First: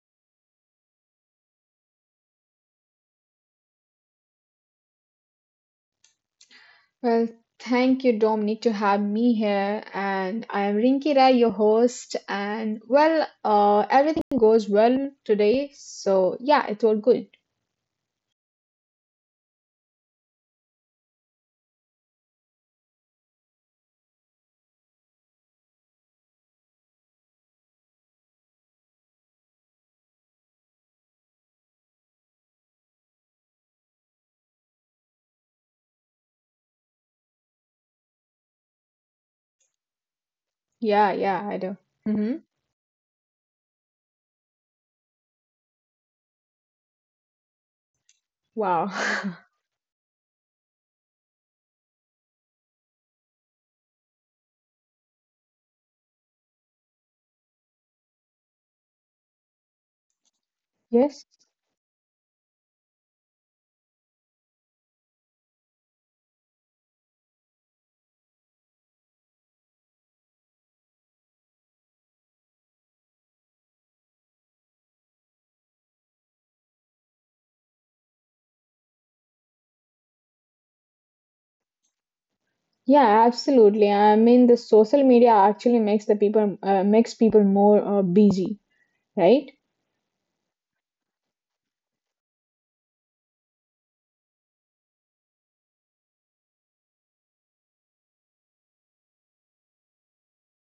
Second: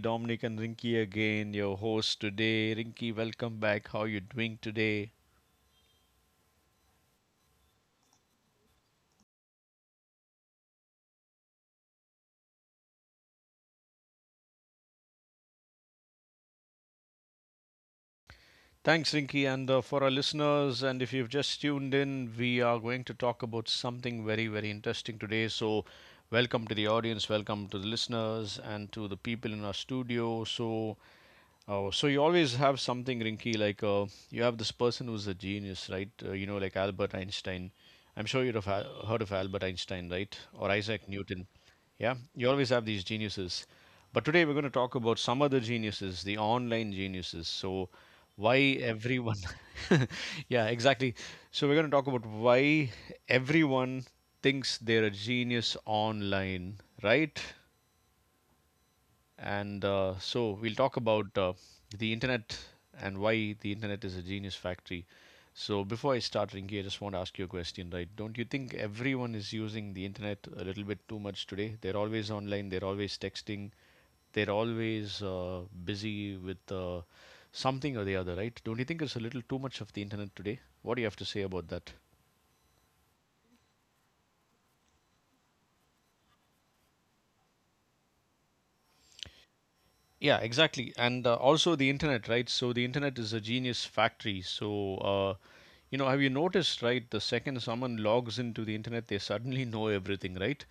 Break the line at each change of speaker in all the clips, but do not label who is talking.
Dominic, and Rinky again, your host today. Rinky, welcome back. How are you doing today?
Well, thank you, Dominic, to have me here. And I am Rinki Rai, your host. And well, everything goes well today. So yeah, it all good.
Thanks, Rinky. And for our listeners, and if you've just tuned in, we are going to talk about something very, very interesting today. So, welcome to the audience, welcome to the listeners, and to the people in our studio. So, oh, so you always have something, Rinky. Like you have this person who's a genius, right? Like Albert Einstein. I'm sure you'd have heard of Albert Einstein, right? Or Isaac
Yeah,
Newton.
yeah, I do.
Yeah,
Mm-hmm.
you always have these geniuses. But today we're going to talk about some other geniuses, the online geniuses. So why
Wow.
everyone? Yeah, exactly. So we're going to talk about why everyone thinks they're a genius online, right? And so we'll talk
Yes.
about the internet and why the internet is a genius factory. So before I start, Rinki, I just want to ask you a question, right? Don't you think everyone is using the internet a little bit too much today? They're always online, they're always texting, they're always busy with something or the other, right? Don't you think it's a little too much of the internet today? What do you have to say about that?
Yeah, absolutely. I mean, the social media actually makes the people makes people more busy, right?
Yeah, exactly. And also the internet, right? So the internet is a genius factory. So, have you noticed, right? The second someone logs into the internet, they suddenly know everything, right?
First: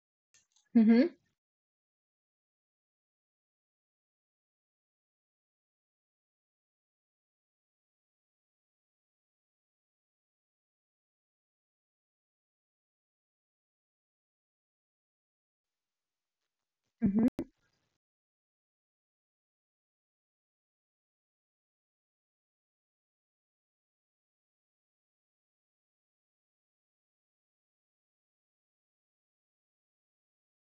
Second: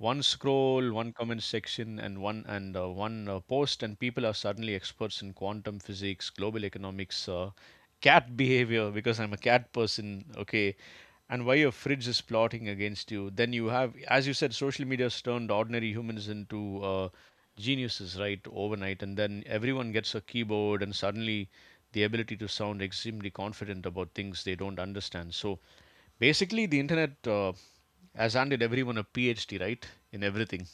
One scroll,
Mm-hmm.
one comment section, and one post, and people are suddenly experts in quantum physics, global economics, cat behavior, because I'm a cat person. Okay, and why your fridge is plotting against you. Then you have, as you said, social media has turned ordinary humans into geniuses, right, overnight. And then everyone gets a keyboard and suddenly the ability to sound extremely confident about things they don't understand. So basically the internet has handed everyone a phd, right, in everything.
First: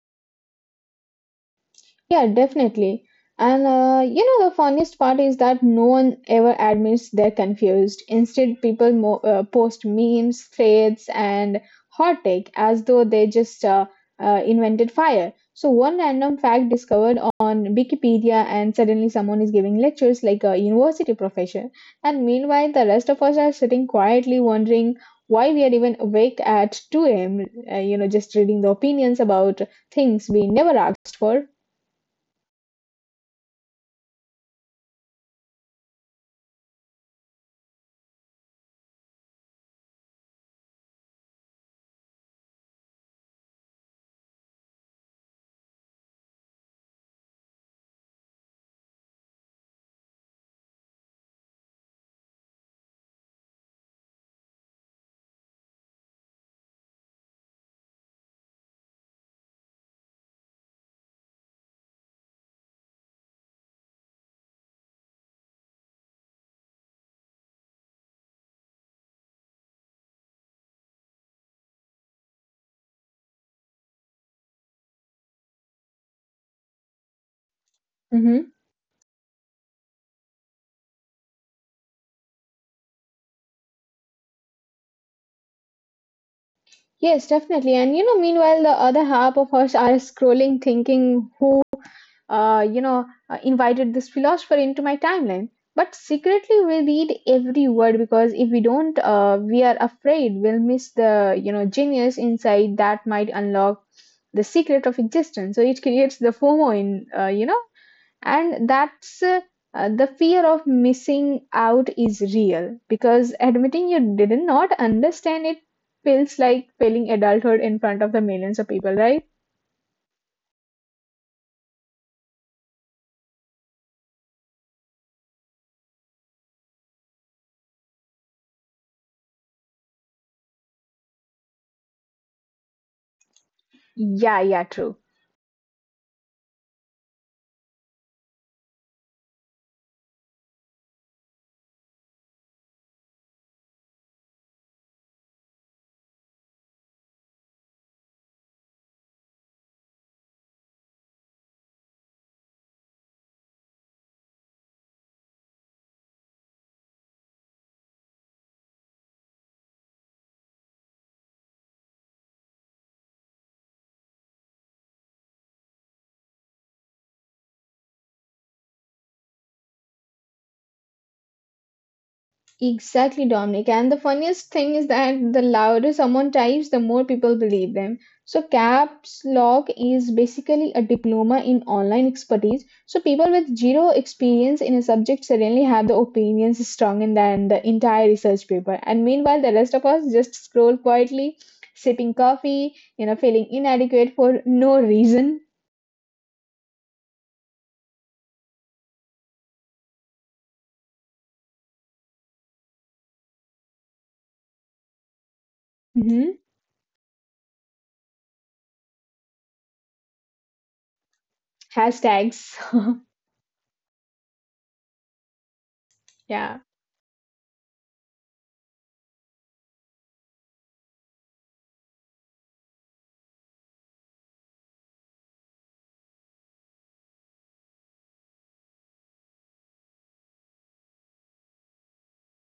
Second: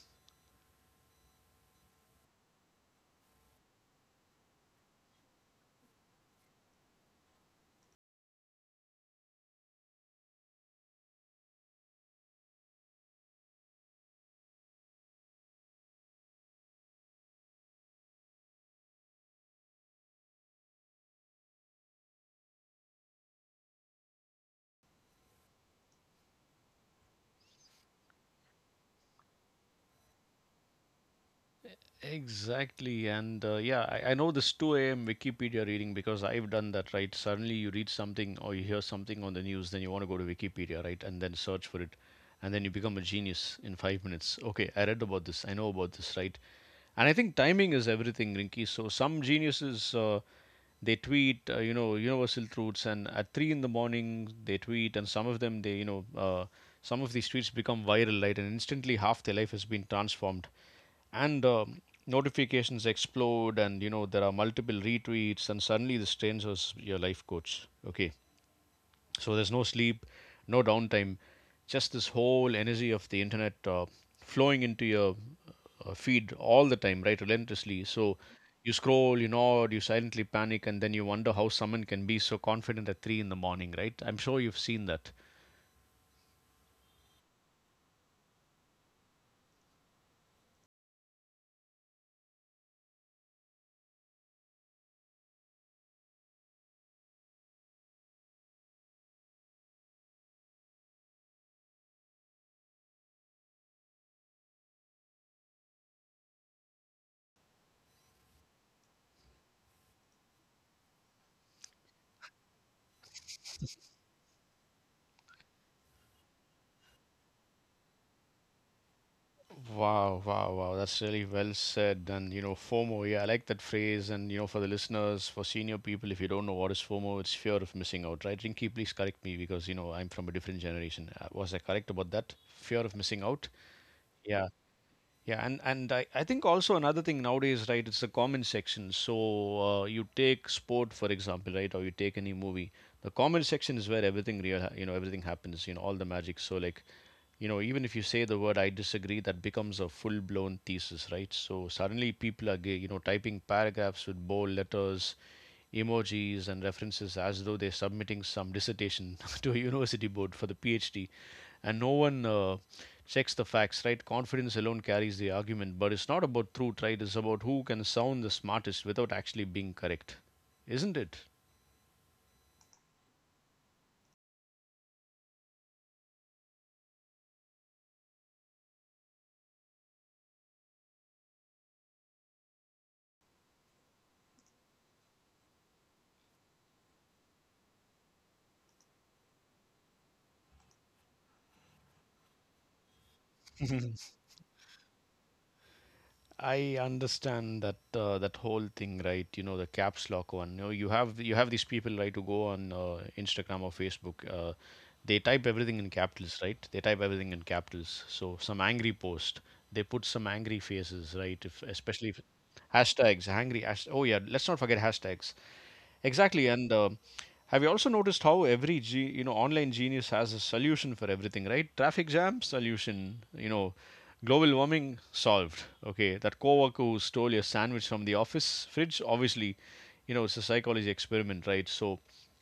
Yeah, definitely. And you know, the funniest part is that no one ever admits they're confused. Instead, people mo post memes, threads, and hot take as though they just invented fire. So, one random fact discovered on Wikipedia, and suddenly someone is giving lectures like a university professor. And meanwhile, the rest of us are sitting quietly wondering why we are even awake at 2 a.m., you know, just reading the opinions about things we never asked for.
Exactly. And yeah, I know this 2 a.m. Wikipedia reading because I've done that, right? Suddenly you read something or you hear something on the news, then you want to go to Wikipedia, right? And then search for it. And then you become a genius in 5 minutes. Okay, I read about this. I know about this, right? And I think timing is everything, Rinky. So some geniuses they tweet universal truths, and at three in the morning they tweet, and some of them, they some of these tweets become viral, right? And instantly half their life has been transformed, and notifications explode, and you know there are multiple retweets, and suddenly this stranger is your life coach. Okay, so there's no sleep, no downtime, just this whole energy of the internet flowing into your feed all the time, right? Relentlessly. So
Mhm.
you scroll, you nod, you silently panic, and then you wonder how someone can be so confident at three in the morning, right? I'm sure you've seen that.
Yes, definitely. And you know, meanwhile, the other half of us are scrolling, thinking who invited this philosopher into my timeline. But secretly, we read every word because if we don't, we are afraid we'll miss the, you know, genius inside that might unlock the secret of existence. So it creates the FOMO in, you know, and that's The fear of missing out is real because admitting you did not understand it feels like failing adulthood in front of the millions of people, right?
Wow, wow, wow. That's really well said. And, you know, FOMO, yeah, I like that phrase. And, you know, for the listeners, for senior people, if you don't know what is FOMO, it's fear of missing out, right? Rinky, please correct me because, you know, I'm from a different generation. Was I correct about that? Fear of missing out?
Yeah,
Yeah.
yeah, true.
Yeah, and I think also another thing nowadays, right? It's the comment section. So you take sport, for example, right? Or you take any movie. The comment section is where everything real, everything happens. You know, all the magic. So like, you know, even if you say the word "I disagree," that becomes a full-blown thesis, right? So suddenly people are, typing paragraphs with bold letters, emojis, and references as though they're submitting some dissertation to a university board for the PhD, and no one checks the facts, right? Confidence alone carries the argument, but it's not about truth, right? It's about who can sound the smartest without actually being correct, isn't it?
Exactly, Dominic. And the funniest thing is that the louder someone types, the more people believe them. So, caps lock is basically a diploma in online expertise. So, people with zero experience in a subject suddenly have the opinions stronger than the entire research paper. And meanwhile, the rest of us just scroll quietly, sipping coffee, you know, feeling inadequate for no reason.
I understand that whole thing, right? You know, the caps lock one. You know, you have these people, right, who go on Instagram or Facebook. They type everything in
Hmm.
capitals, right? They type everything in capitals. So some angry post, they put some angry faces, right? If especially if
Hashtags.
hashtags, angry. Oh yeah, let's not forget hashtags. Exactly,
Yeah.
and have you also noticed how every you know, online genius has a solution for everything, right? Traffic jam solution, you know, global warming solved. Okay, that coworker who stole your sandwich from the office fridge, obviously, you know, it's a psychology experiment, right? So,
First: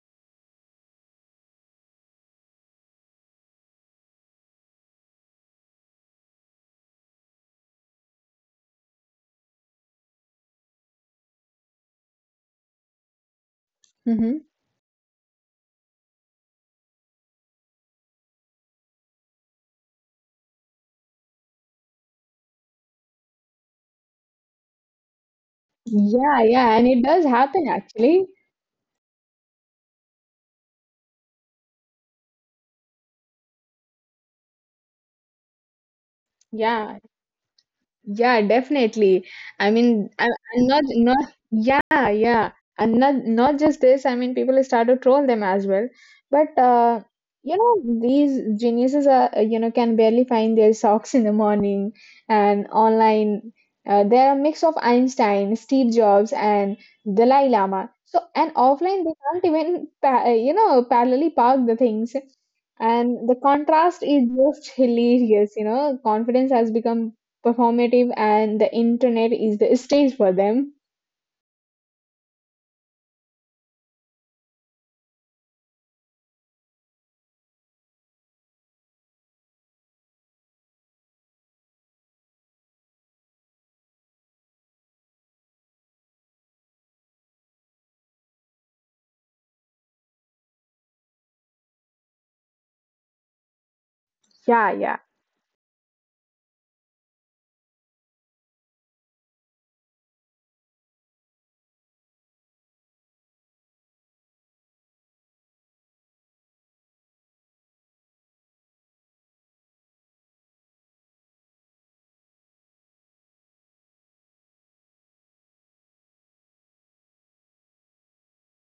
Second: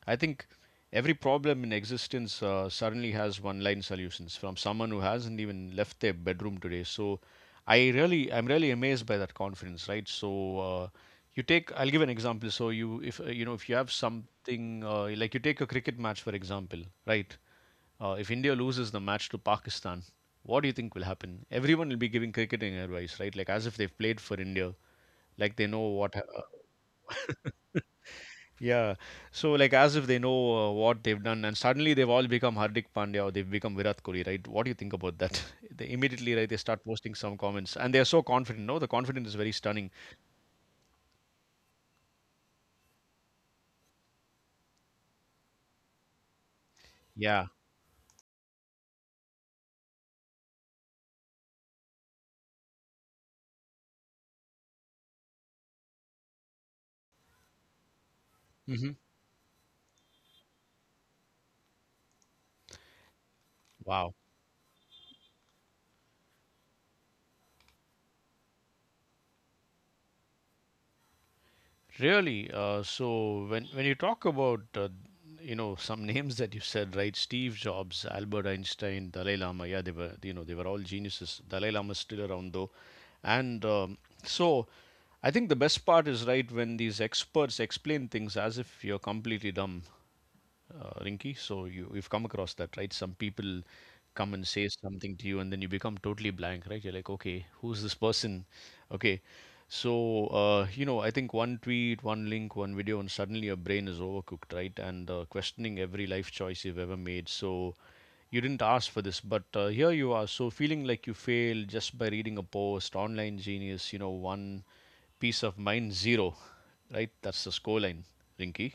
I think. Every problem in existence suddenly has one line solutions from someone who hasn't even left their bedroom today. So I'm really amazed by that confidence, right? So you take, I'll give an example. So you, if if you have
Hmm.
something like you take a cricket match, for example, right? If India loses the match to Pakistan, what do you think will happen? Everyone will be giving cricketing advice, right? Like as if they've played for India, like they know what.
Yeah, yeah. And it does happen actually.
Yeah. So like as if they know what they've done, and suddenly they've all become Hardik Pandya, or they've become Virat Kohli, right? What do you think about that? They immediately, right? They start
Yeah,
posting some comments, and they are so
yeah,
confident. No, the confidence
definitely.
is very
I
stunning.
mean, I- and not not yeah, yeah, and not not just this. I mean, people start to troll them as well. But
Yeah.
you know, these geniuses are you know can barely find their socks in the morning, and online they are a mix of Einstein, Steve Jobs, and Dalai Lama. So and
Hmm.
offline they can't even pa you know parallelly park the things. And the
Wow.
contrast is just hilarious, you know. Confidence has become performative and the internet is the stage for them.
Really? So when you talk about some names that you said, right? Steve Jobs, Albert Einstein, Dalai Lama. Yeah, they were, you know, they were all geniuses. Dalai Lama is still around though, and so I think the best part is, right, when these experts explain things as if you're completely dumb, Rinky. So you've come across that, right? Some people come and say
Yeah, yeah.
something to you, and then you become totally blank, right? You're like, okay, who's this person? Okay, so I think one tweet, one link, one video, and suddenly your brain is overcooked, right? And questioning every life choice you've ever made. So you didn't ask for this, but here you are. So feeling like you failed just by reading a post, online genius, you know, one, piece of mind zero, right? That's the score line, Rinky.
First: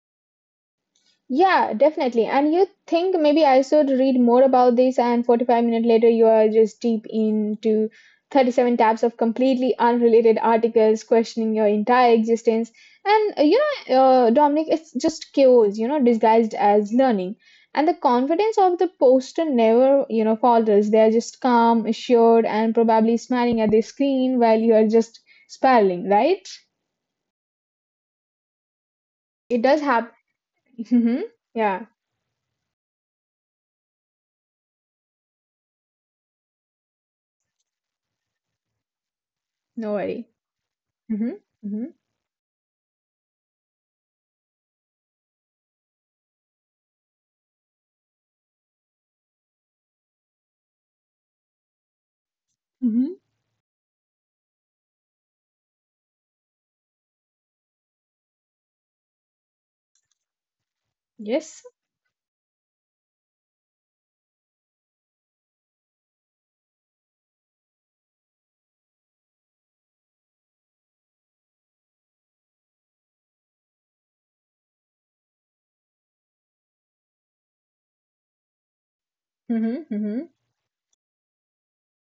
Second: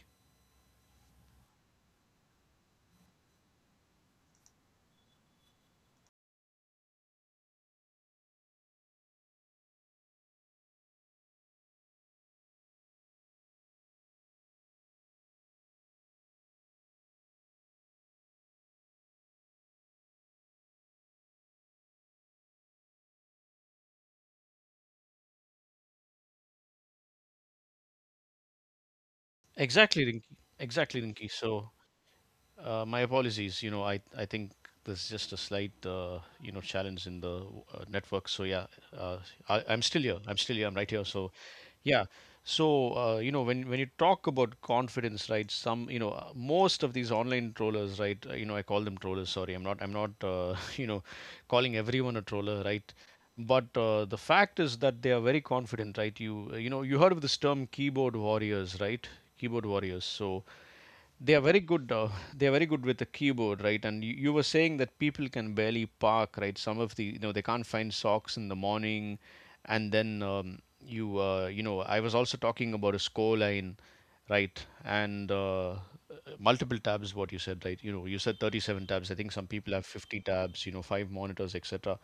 Yeah, definitely. And you think maybe I should read more about this, and 45 minutes later, you are just deep into 37 tabs of completely unrelated articles questioning your entire existence. And Dominic, it's just chaos, you know, disguised as learning. And the confidence of the poster never, you know, falters. They are just calm, assured, and probably smiling at the screen while you are just spiraling, right? It does
Exactly,
happen.
Rinki. Exactly,
Hmm.
Rinki. So,
Yeah,
my apologies. You know, I think there's just a slight challenge in the network. So yeah, uh, I, I'm
no
still here.
worry.
I'm still here. I'm right here. So
Mm-hmm. Mm-hmm.
yeah. So when you talk about confidence, right? Some, you know, most of these online trollers, right? You know, I call them trollers. Sorry, I'm not. I'm not. You know, calling everyone a troller, right?
Mm-hmm.
But the fact is that they are very confident, right? You know, you heard of this term, keyboard warriors, right? Keyboard warriors. So they are very
Yes.
good, they are very good with the keyboard, right? And you were saying that people can barely park, right? Some of the, you know, they can't find socks in the morning, and then you you know I was also talking about a score line, right? And multiple tabs, what you said, right? You know, you said 37 tabs. I think some people have
Mm-hmm.
50
Mm-hmm.
tabs, you know, five monitors, etc.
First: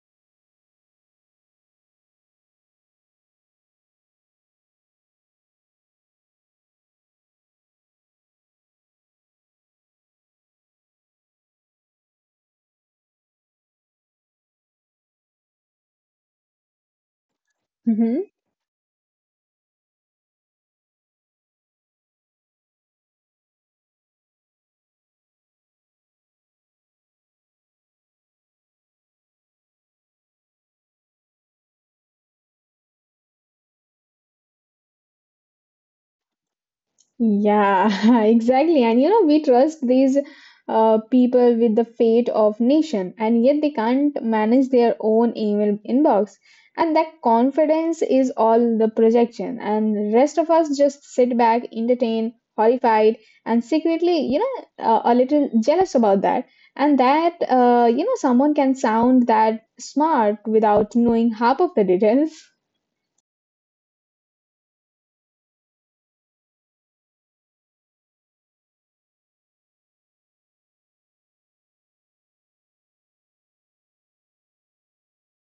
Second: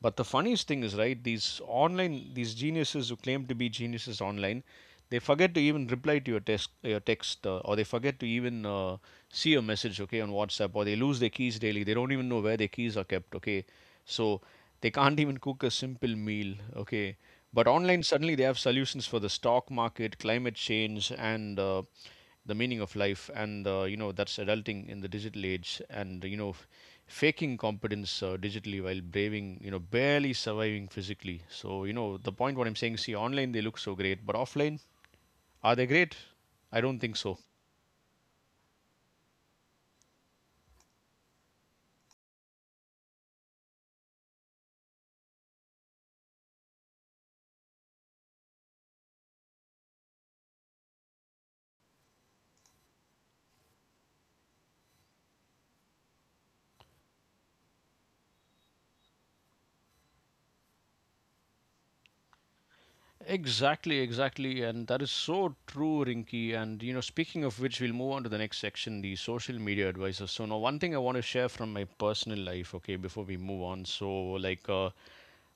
But the funniest thing is, right, these geniuses who claim to be geniuses online, they forget to even reply to your text, or they forget to even see your message, okay, on WhatsApp. Or they lose their keys daily. They don't even know where their keys are kept, okay. So they can't even cook a simple meal, okay. But online,
Mm-hmm.
suddenly they have solutions for the stock market, climate change, and the meaning of life. And that's adulting in the digital age, and you know, faking competence digitally while barely surviving physically. So you know the point what I'm saying. See, online they look so great, but offline, are they great? I don't think so.
Yeah, exactly. And you know, we trust these people with the fate of nation, and yet they can't manage their own email inbox. And that confidence is all the projection. And the rest of us just sit back, entertained, horrified, and secretly, a little jealous about that. And you know, someone can sound that smart without knowing half of the details.
Exactly, exactly. And that is so true, Rinky. And, you know, speaking of which, we'll move on to the next section, the social media advisors. So, now, one thing I want to share from my personal life, okay, before we move on. So, like, uh,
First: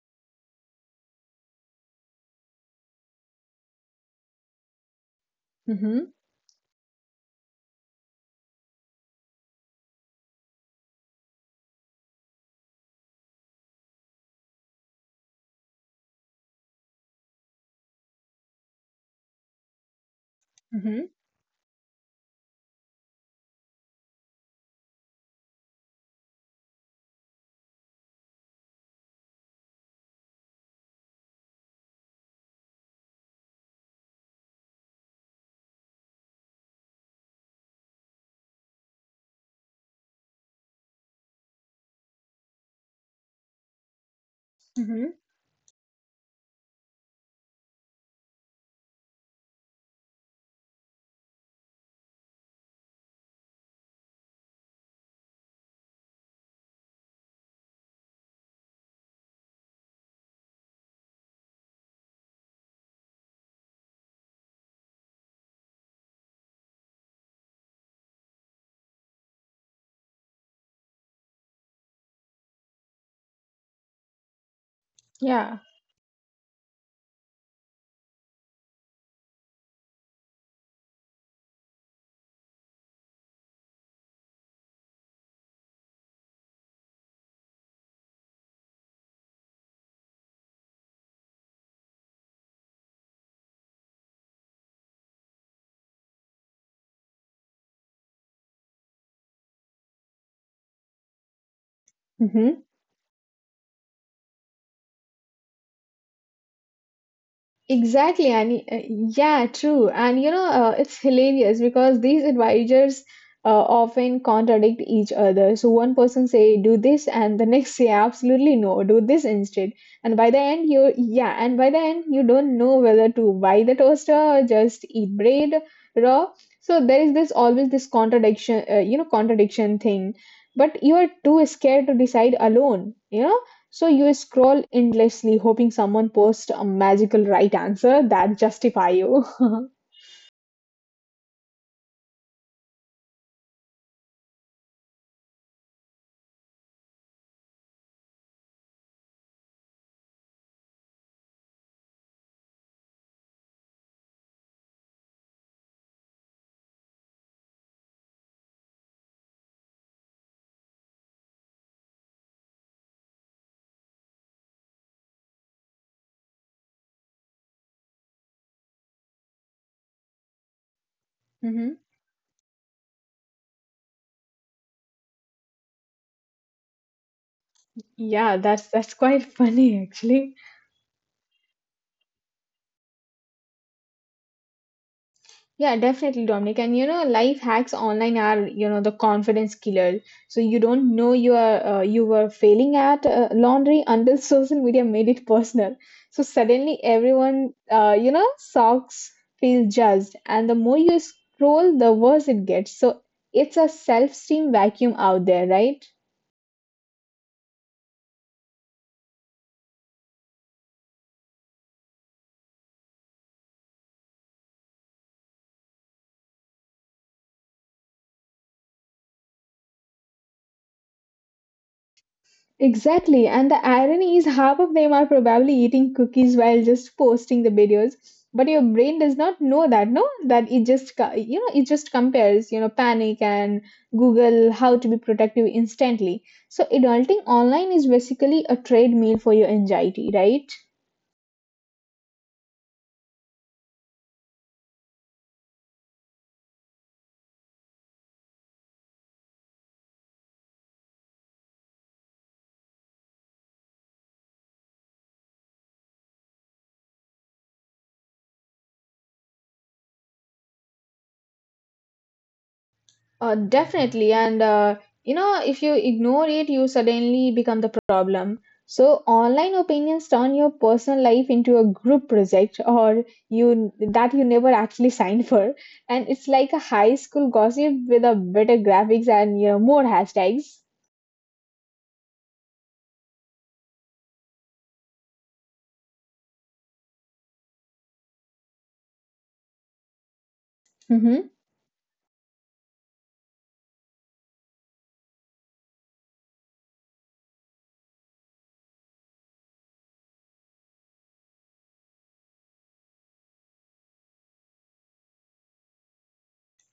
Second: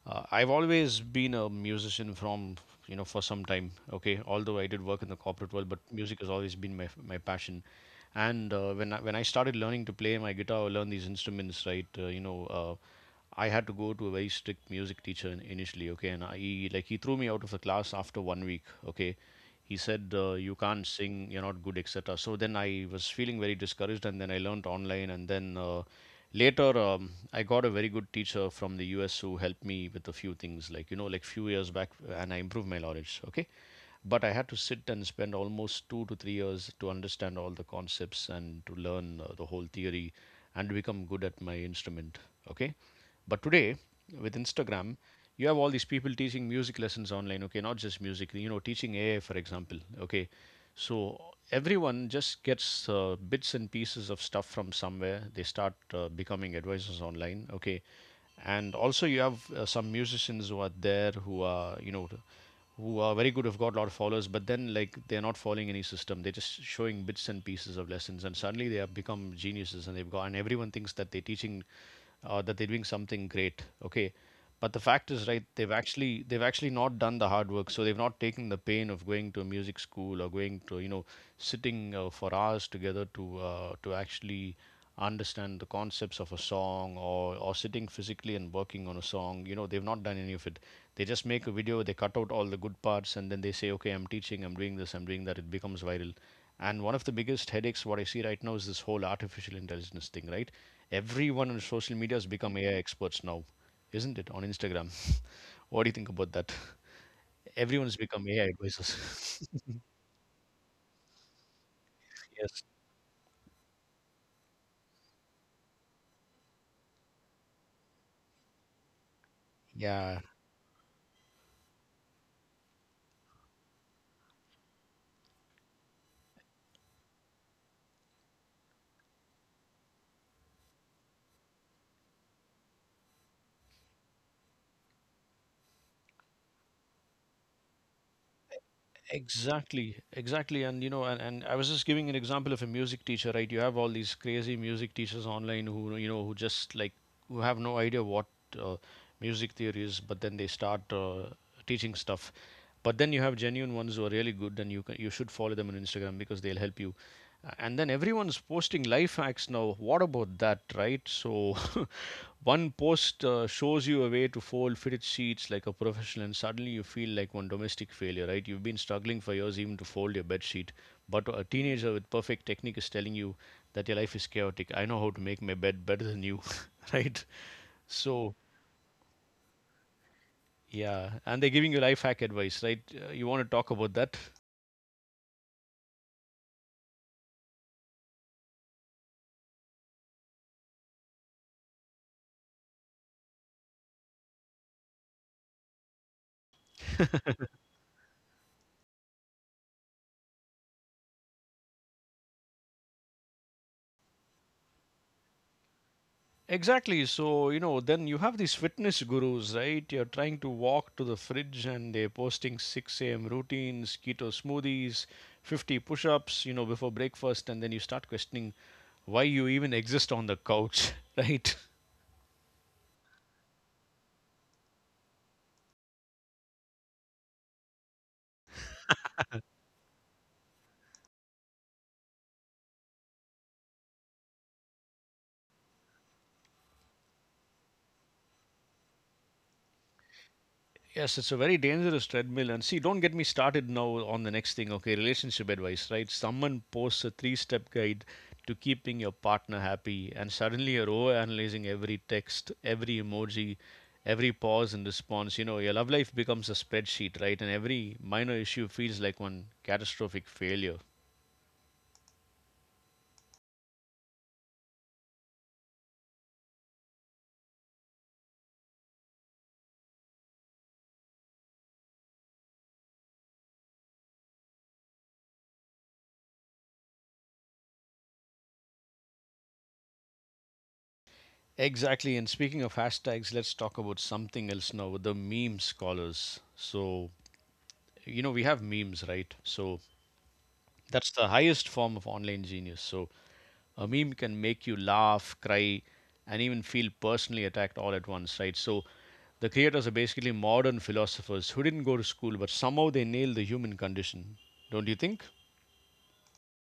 uh, I've always been a musician from, for some time, okay, although I did work in the corporate world, but
Mm-hmm,
music has always been my passion. And when I started learning to play my guitar or learn these instruments, right, I had to go to a very strict music teacher initially, okay, and I, he like he threw me out of the class after one week, okay. He said you can't
mm-hmm,
sing, you're not good, et cetera. So then I was feeling very discouraged, and then I learned online, and then later I got a very good teacher from the US who helped me with a few things, like you know, like few years back, and I improved my knowledge, okay. But I had to sit and spend almost 2 to 3 years to understand all the concepts and to learn the whole theory and to become good at my instrument. Okay. But today, with Instagram,
mm-hmm.
you have all these people teaching music lessons online. Okay. Not just music, you know, teaching AI, for example. Okay. So everyone just gets bits and pieces of stuff from somewhere. They start becoming advisors online. Okay. And also you have some musicians who are there who are who are very good, have got a lot of followers, but then like they're not following any system. They're just showing bits and pieces of lessons, and suddenly they have become geniuses, and they've got and everyone thinks that they're teaching, that they're doing something great. Okay, but the fact is, right?
Yeah.
They've actually not done the hard work, so they've not taken the pain of going to a music school or going to, you know, sitting for hours together to actually understand the concepts of a song or sitting physically and working on a song, you know, they've not done any of it. They just make a video, they cut out all the good parts, and then they say, okay, I'm teaching, I'm doing this, I'm doing that, it becomes viral. And one of the biggest headaches what I see right now is this whole artificial intelligence thing, right? Everyone on social media has become
Mhm.
AI experts now, isn't it? On Instagram. What do you think about that? Everyone's
Exactly,
become AI
and yeah,
advisors.
true. And you know, it's hilarious because these
Yes.
advisors uh, often contradict each other. So one person say do this, and the next say absolutely no, do this instead. And
Yeah.
by the end, you don't know whether to buy the toaster or just eat bread raw. So there is this always this contradiction, contradiction thing. But you are too scared to decide alone. You know so you scroll endlessly, hoping someone posts a magical right answer that justify you.
Exactly, exactly. And you know, and I was just giving an example of a music teacher, right? You have all these crazy music teachers online who, you know, who just like who have no idea what uh, music theory is, but then they start teaching stuff. But then you have genuine ones who are really good, and you can, you should follow them on Instagram because they'll help you. And then everyone's posting life hacks now, what about that, right? So one post shows you a way to fold fitted sheets like a professional, and suddenly you feel like one domestic failure, right? You've been struggling for years even to fold your bed sheet, but a
Hmm.
teenager with perfect technique is telling you that your life is chaotic. I know how to make my bed better than you. Right?
Yeah,
So
that's quite funny actually.
yeah, and they're giving you life hack advice, right? You want to talk about that?
Yeah, definitely, Dominic. And you know, life hacks online are you know the confidence killer. So you don't know you are you were failing at laundry until social media made it personal. So suddenly everyone you know socks feel judged, and the more you scroll, the worse it gets. So it's a self-esteem vacuum out there, right?
Exactly. So, you know, then you have these fitness gurus, right? You're trying to walk to the fridge and they're posting 6 a.m. routines, keto smoothies, 50 push ups, you know, before breakfast. And then you start questioning why you even exist on the couch, right?
Exactly, and the irony is half of them are probably eating cookies while just posting the videos. But your brain does not know that, no? That it just, you know, it just compares, you know, panic and Google how to be productive instantly. So adulting online is basically a treadmill for your anxiety, right?
Yes, it's a very dangerous treadmill. And see, don't get me started now on the next thing, okay? Relationship advice, right? Someone posts a three step guide to keeping your partner happy, and suddenly you're over analyzing every text, every emoji, every pause and response. You know, your love life becomes a spreadsheet, right? And every minor issue feels like one catastrophic failure.
Definitely. And, you know, if you ignore it, you suddenly become the problem. So, online opinions turn your personal life into a group project or you that you never actually signed for. And it's like a high school gossip with a better graphics and you know, more hashtags.
Exactly. And speaking of hashtags, let's talk about something else now, the meme scholars. So, you know, we have memes, right? So that's the
Mm-hmm.
highest form of online genius. So a meme can make you laugh, cry, and even feel personally attacked all at once, right? So the creators are basically modern philosophers who didn't go to school, but somehow they nailed the human condition. Don't you think?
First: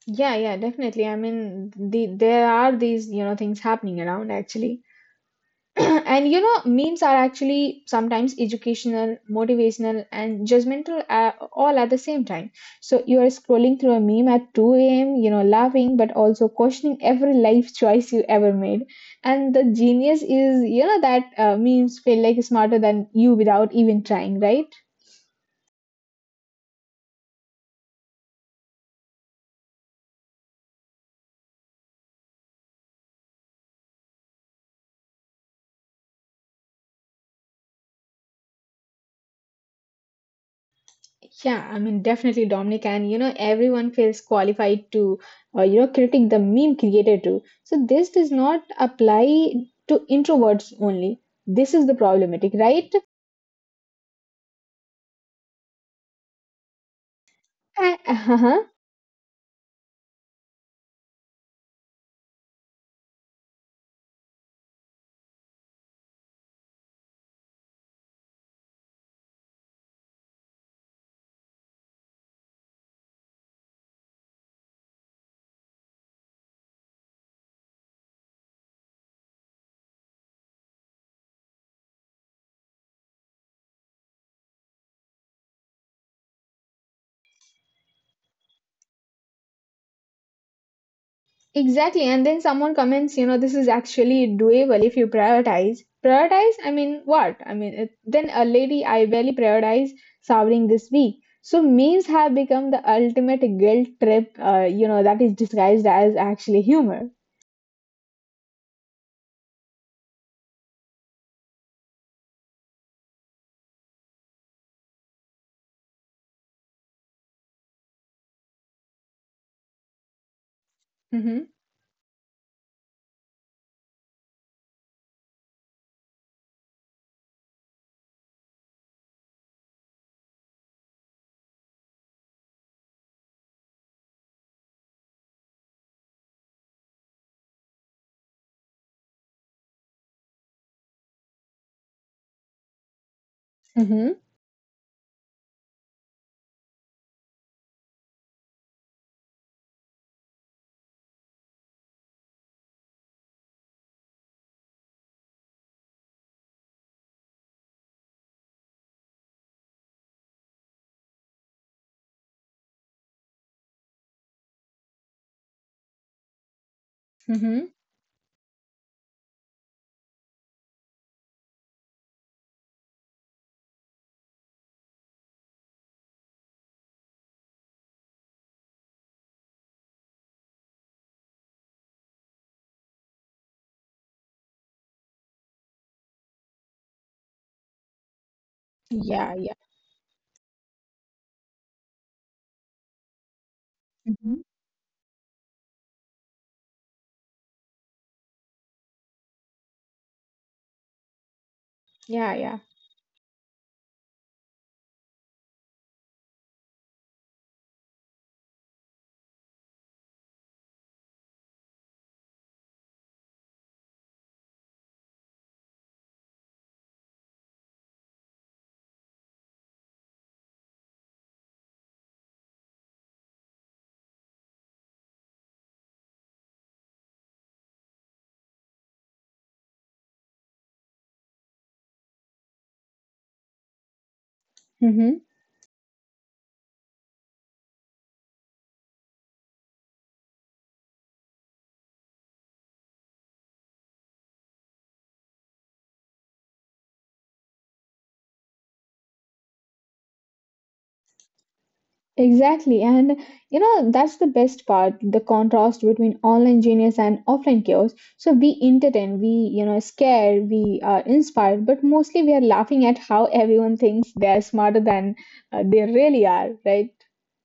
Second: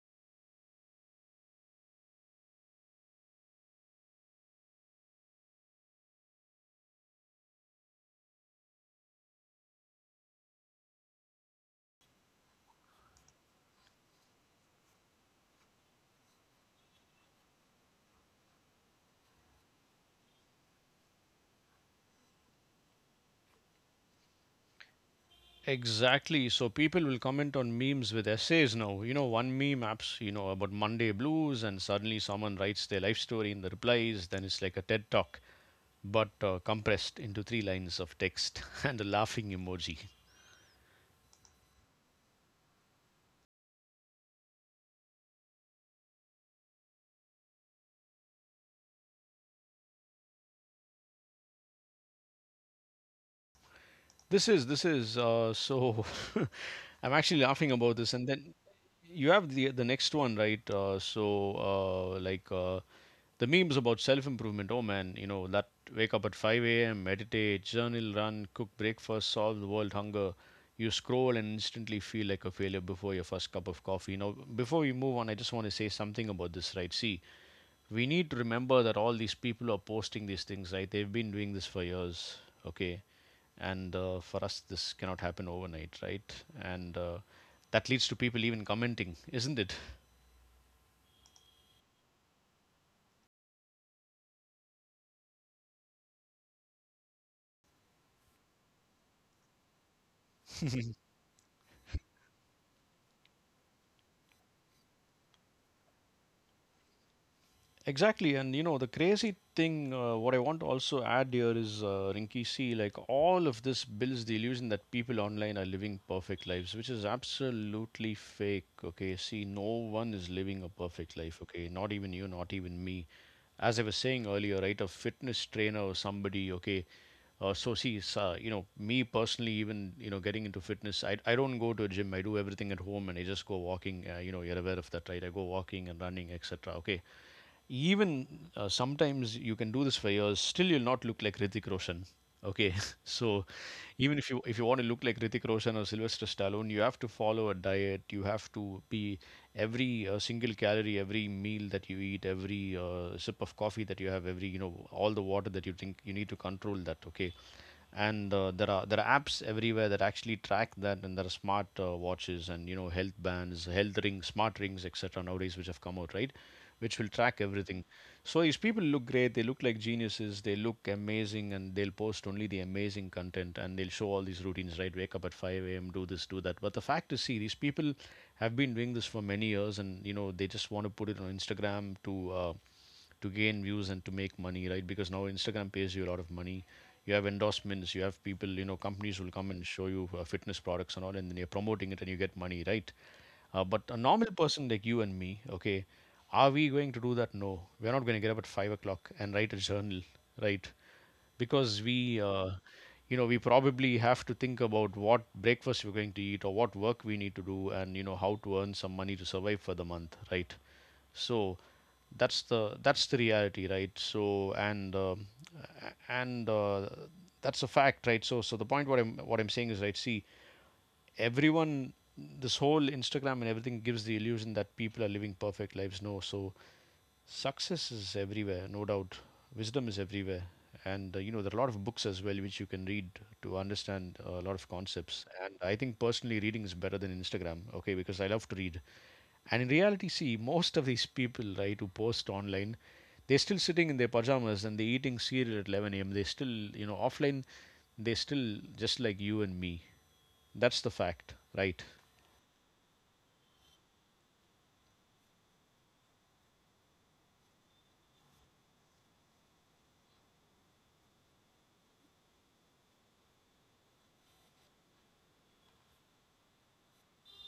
Yeah, yeah, definitely. I mean, the, there are these, you know, things happening around actually. And you know memes are actually sometimes educational motivational and judgmental all at the same time so you are scrolling through a meme at 2 a.m. you know laughing but also questioning every life choice you ever made and the genius is you know that memes feel like smarter than you without even trying right.
Exactly. So people will comment on memes with essays now. You know, one meme apps, you know, about Monday blues, and suddenly someone writes their life story in the replies. Then it's like a TED talk, but compressed into three lines of text and a laughing emoji.
Yeah, I mean, definitely, Dominic, and you know, everyone feels qualified to, you know, critic the meme creator too. So this does not apply to introverts only. This is the problematic, right?
This is so. I'm actually laughing about this, and then
Uh-huh.
you have the next one, right? Uh, like uh, the memes about self improvement. Oh man, you know that wake up at 5 a.m., meditate, journal, run, cook breakfast, solve the world hunger. You scroll and instantly feel like a failure before your first cup of coffee. Now, before we move on, I just want to say something about this, right? See, we need to remember that all these people are posting these things, right? They've been doing this for years. Okay, and for us this cannot happen overnight, right? And that leads to people even commenting, isn't it?
Exactly. And then someone comments, you know, this is actually doable if you prioritize. Prioritize? I mean, what? Then a lady, I barely prioritize showering this week. So memes have become the ultimate guilt trip, that is disguised as actually humor.
Exactly, and you know the crazy thing. What I want to also add here is, Rinky, see, like all of this builds the illusion that people online are living perfect lives, which is absolutely fake. Okay, see, no one is living a perfect life.
Mm-hmm.
Okay, not even you, not even me. As I was saying earlier, right, a fitness trainer or somebody. Okay, so see, you know, me personally, even you know, getting into fitness, I don't go to a gym. I do everything at home, and I just go walking. You know, you're aware of that, right? I go walking and running, etc. Okay. Even sometimes you can do this for years, still you'll not look like Hrithik Roshan. Okay, so even
Mm-hmm.
if you want to look like Hrithik Roshan or Sylvester Stallone, you have to follow a diet. You have to be every single calorie, every meal that you eat, every sip of coffee that you have, every you know all the water that you drink. You need to control that. Okay, and there are apps everywhere that actually track that, and there are smart watches and you know health bands, health rings, smart rings, etc., nowadays, which have come out, right? Which will track
Mm-hmm.
everything. So these people look great, they look like geniuses, they look amazing, and they'll post only the amazing content and they'll show all these routines, right? Wake up at 5 a.m., do this, do that. But the fact is, see, these people have been doing this for many years and, you know, they just want to put it on Instagram to gain views and to make money, right? Because now Instagram pays you a lot of money. You have endorsements, you have people, you know, companies will
Yeah,
come
yeah.
and show you fitness products and all, and then you're promoting it and you get money, right? But a normal
Hmm.
person like you and me, okay, are we going to do that? No, we're not going to get up at 5 o'clock and write a journal, right? Because we,
Yeah,
uh,
yeah.
you know, we probably have to think about what breakfast we're going to eat or what work we need to do, and you know how to earn some money to survive for the month, right? So that's the reality, right? So and a- and That's a fact, right? So the point what I'm saying is, right. See, everyone, this whole Instagram and everything gives the illusion that people are living perfect lives, no? So success is everywhere, no doubt. Wisdom is everywhere. And you know there are a lot of books as well which you can read to understand a lot of concepts,
Mm-hmm.
and I think personally reading is better than Instagram, okay, because I love to read. And in reality, see, most of these people, right, who post online, they're still sitting in their pajamas and they're eating cereal at 11 a.m., they're still, you know, offline, they're still just like you and me. That's the fact, right?
Exactly. And you know, that's the best part, the contrast between online genius and offline chaos. So we entertain, we, you know, scare, we are inspired, but mostly we are laughing at how everyone thinks they're smarter than they really are, right?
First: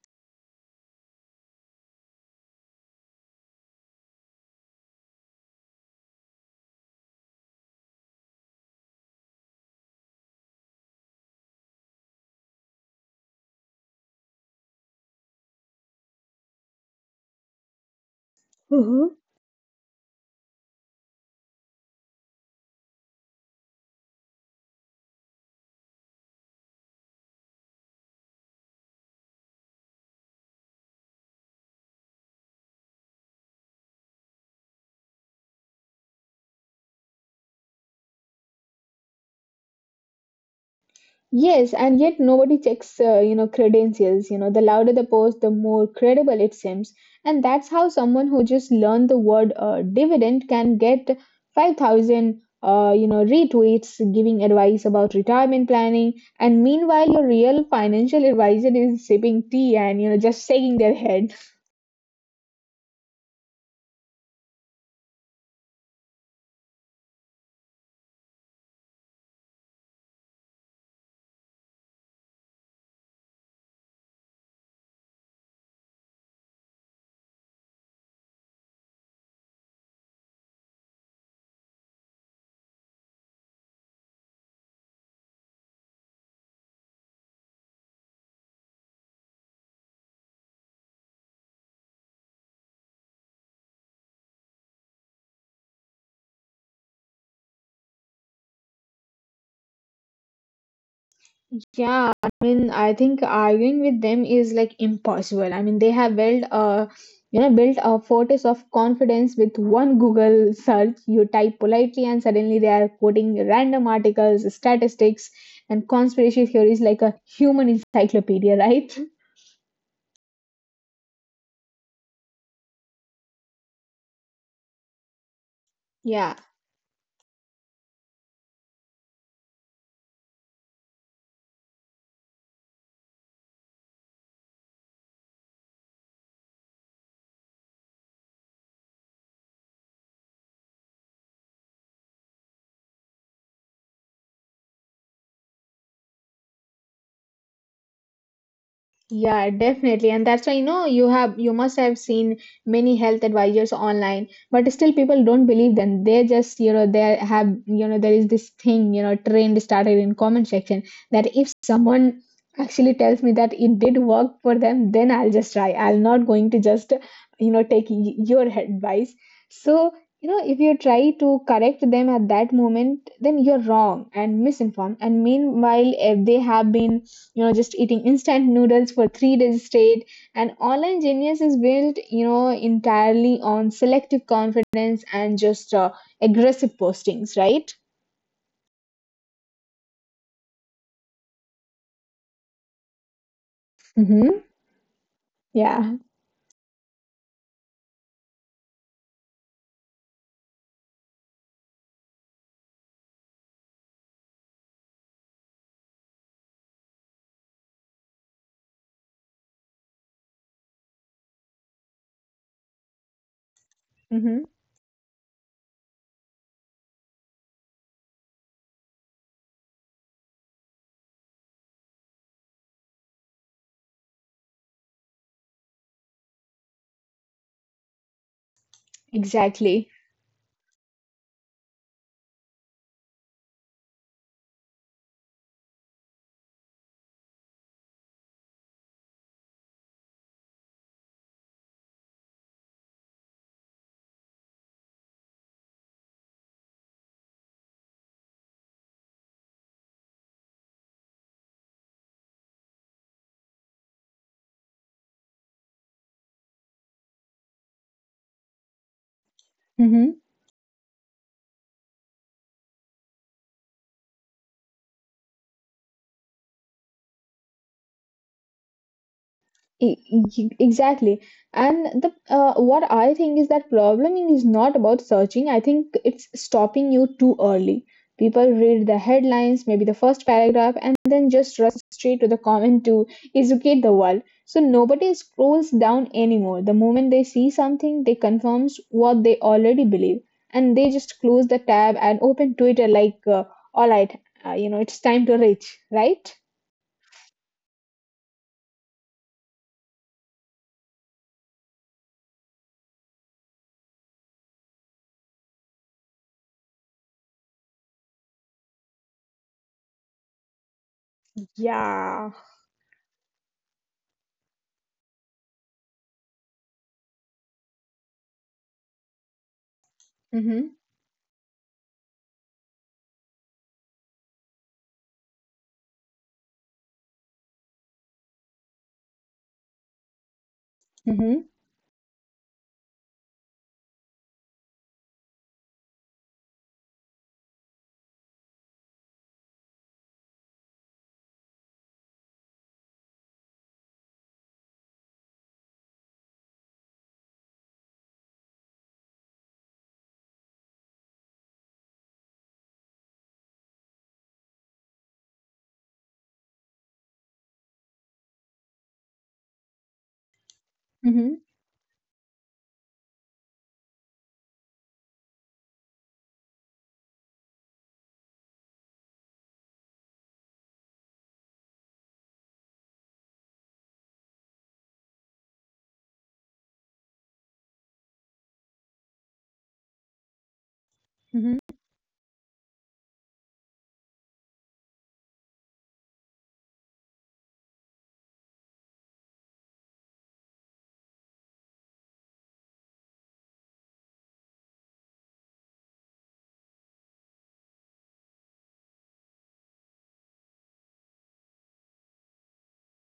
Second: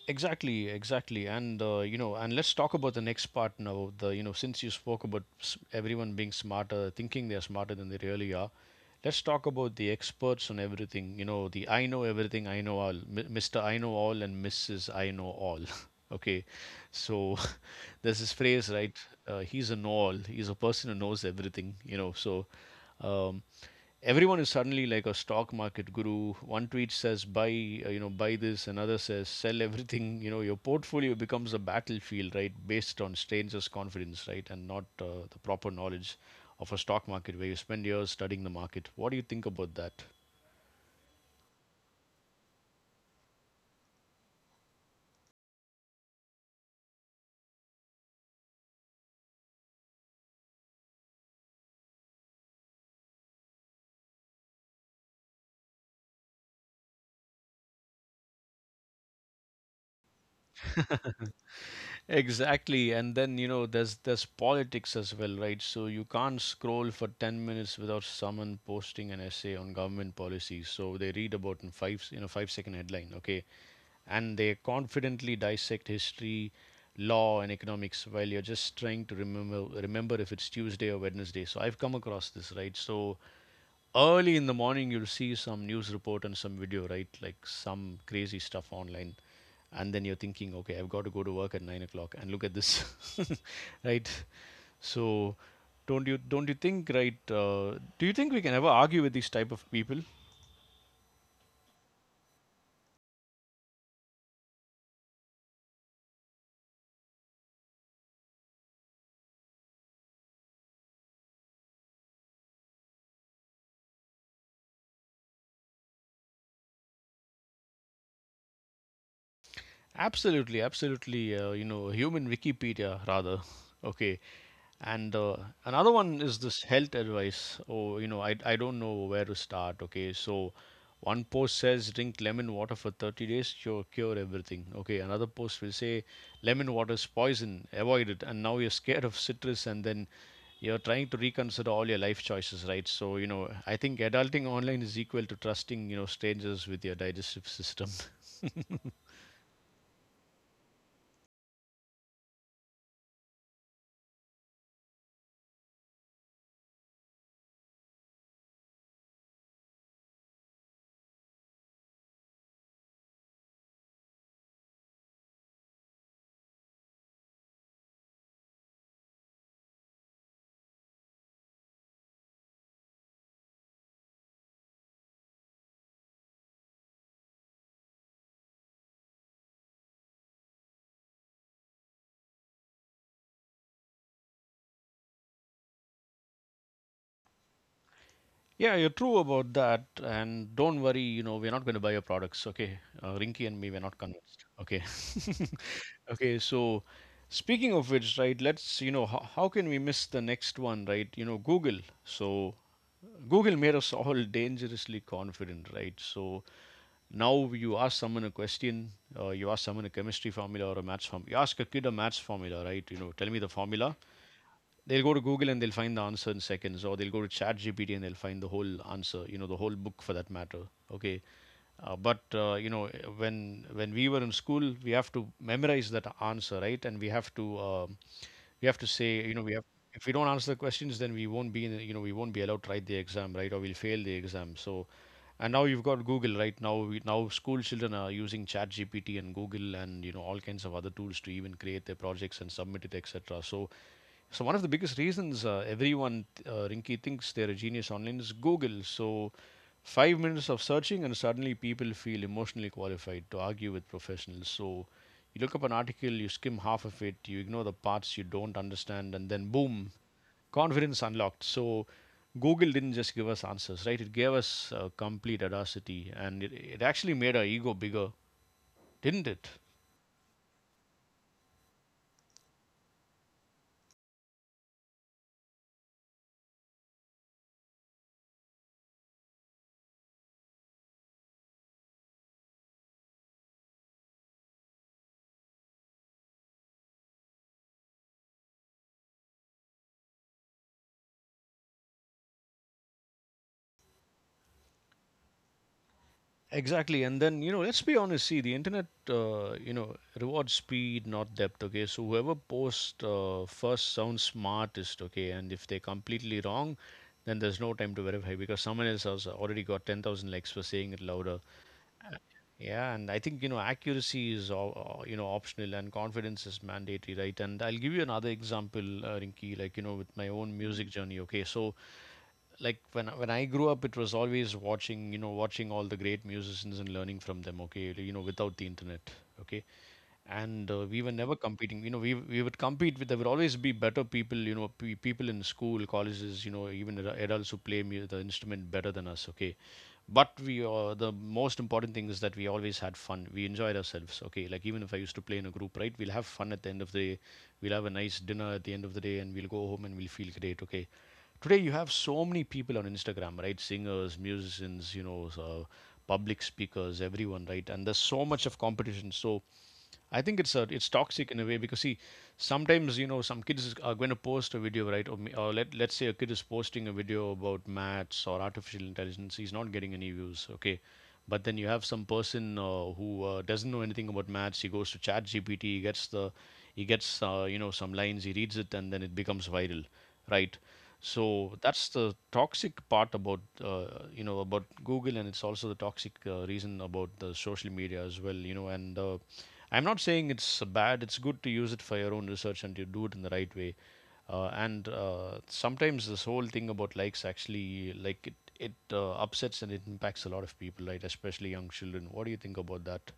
Exactly, exactly. And you know, and let's talk about the next part now. The you know, since you spoke about everyone being smarter, thinking they're smarter than they really are, let's talk about the experts on everything. You know, the I know everything, I know all, Mr. I know all, and Mrs. I know all. Okay, so there's this phrase, right? He's a know all. He's a person who knows everything. Um, Everyone is suddenly like a stock market guru. One tweet says buy, buy this, another says sell everything. You know, your portfolio becomes a battlefield, right, based on strangers' confidence, right, and not the proper knowledge of a stock market where you spend years studying the market. What do you think about that?
Yes, and yet nobody checks, you know, credentials. You know, the louder the post, the more credible it seems. And that's how someone who just learned the word dividend can get 5,000, you know, retweets giving advice about retirement planning. And meanwhile, your real financial advisor is sipping tea and, you know, just shaking their head.
Exactly, and then you know there's politics as well, right? So you can't scroll for 10 minutes without someone posting an essay on government policies. So they read about in five, 5 second headline. Okay, and they confidently dissect history, law, and economics while you're just trying to remember if it's Tuesday or Wednesday. So I've come across this, right? So early in the morning, you'll see some news report and some video, right? Like some crazy stuff online. And then you're thinking, okay, I've got to go to work at 9 o'clock, and look at this, right? So, don't you think, right? Do you think we can ever argue with these type of people?
Yeah, I mean, I think arguing with them is like impossible. I mean, they have built a fortress of confidence with one Google search. You type politely, and suddenly they are quoting random articles, statistics, and conspiracy theories like a human encyclopedia, right?
Absolutely, absolutely. Human Wikipedia rather. Okay, and another one is
Yeah.
this health advice. Oh, you know, I don't know where to start. Okay, so one post says drink lemon water for 30 days, cure everything. Okay, another post will say lemon water is poison, avoid it. And now you're scared of citrus, and then you're trying to reconsider all your life choices, right? So, you know, I think adulting online is equal to trusting, you know, strangers with your digestive system.
Yeah, definitely. And that's why, you know, you have you must have seen many health advisors online, but still people don't believe them. They just, you know, they have, you know, there is this thing, you know, trend started in comment section that if someone actually tells me that it did work for them, then I'll just try. I'm not going to just, you know, take your advice. So, you know, if you try to correct them at that moment, then you're wrong and misinformed. And meanwhile, if they have been you know just eating instant noodles for 3 days straight and online genius is built you know entirely on selective confidence and just aggressive postings right.
Yeah, you're true about that. And don't worry, you know, we're not going to buy your products, okay? Rinky and me, we're not convinced,
Mm-hmm.
okay?
Yeah.
Okay, so speaking of which, right, let's, you know, how can we miss the next one, right? You know, Google. So Google made us all dangerously confident, right? So now you ask someone a question, you ask someone a chemistry formula or a maths formula, you ask a kid a maths formula, right? You know, tell me the formula.
Mm-hmm.
They'll go to Google and they'll find the answer in seconds, or they'll go to ChatGPT and they'll find the whole answer, you know, the whole book for that matter. Okay, uh, but uh, you know, when we were in school, we have to memorize that answer, right? And we have to say, you know, we have
Exactly.
if we don't answer the questions, then we won't be in, we won't be allowed to write the exam, right? Or we'll fail the exam. So, and now you've got Google, right? Now school children are using ChatGPT and Google and you know all kinds of other tools to even create their projects and submit it, etc. So so one of the biggest reasons everyone, Rinky, thinks they're a genius online is Google. So 5 minutes of searching and suddenly people feel emotionally qualified to argue with professionals. So you look up an article, you skim half of it, you ignore the parts you don't understand, and then boom,
Mm-hmm.
confidence unlocked. So Google didn't just give us answers, right? It gave us complete audacity, and it actually made our ego bigger, didn't it?
Exactly. And the what I think is that probleming is not about searching. I think it's stopping you too early. People read the headlines, maybe the first paragraph, and then just rush straight to the comment to educate the world. So nobody scrolls down anymore. The moment they see something, they confirms what they already believe, and they just close the tab and open Twitter like, all right, you know, it's time to reach, right?
Exactly, and then you know, let's be honest. See, the internet, rewards speed, not depth. Okay, so whoever posts first sounds smartest. Okay, and if they're completely wrong, then there's no time to verify because someone else has already got 10,000 likes for saying it louder.
Yeah.
Yeah, and I think you know accuracy is all, you know optional and confidence is mandatory, right? And I'll give you another example, Rinki, like you know with my own
Mm-hmm.
music journey. Okay, so like when I grew up, it was always watching you know watching all the great musicians and learning from them. Okay, you know without the internet. Okay, and we were never
Mm-hmm.
competing, you know, we would compete with, there would always be better people, you know, pe people in school, colleges, you know, even adults who the instrument better than us, okay, but we, the most important thing is that we always had fun, we enjoyed ourselves. Okay, like even if I used to play in a group, right, we'll have fun at the end of the day, we'll have a nice dinner at the end of the day and we'll go home and we'll feel great. Okay, today you have so many people on Instagram, right? Singers, musicians, you know, so public speakers, everyone, right? And there's so much of competition. So I think it's toxic in a
Mm-hmm.
way because see, sometimes you know some are going to post a video, right? Or, or let let's say a kid is posting a video about maths or artificial intelligence, he's not getting any views, okay? But then you have some person who doesn't know anything about maths. He goes to Chat GPT, he gets the, he gets you know some lines, he reads it, and then it becomes viral, right? So that's the toxic part about you know about Google, and it's also the toxic reason about the social media as well, you know, and I'm not saying it's bad. It's good to use it for your own research and you do it in the right way. And sometimes this whole thing about likes actually like it upsets and it impacts a lot of people, right? Especially young children. What do you think about that?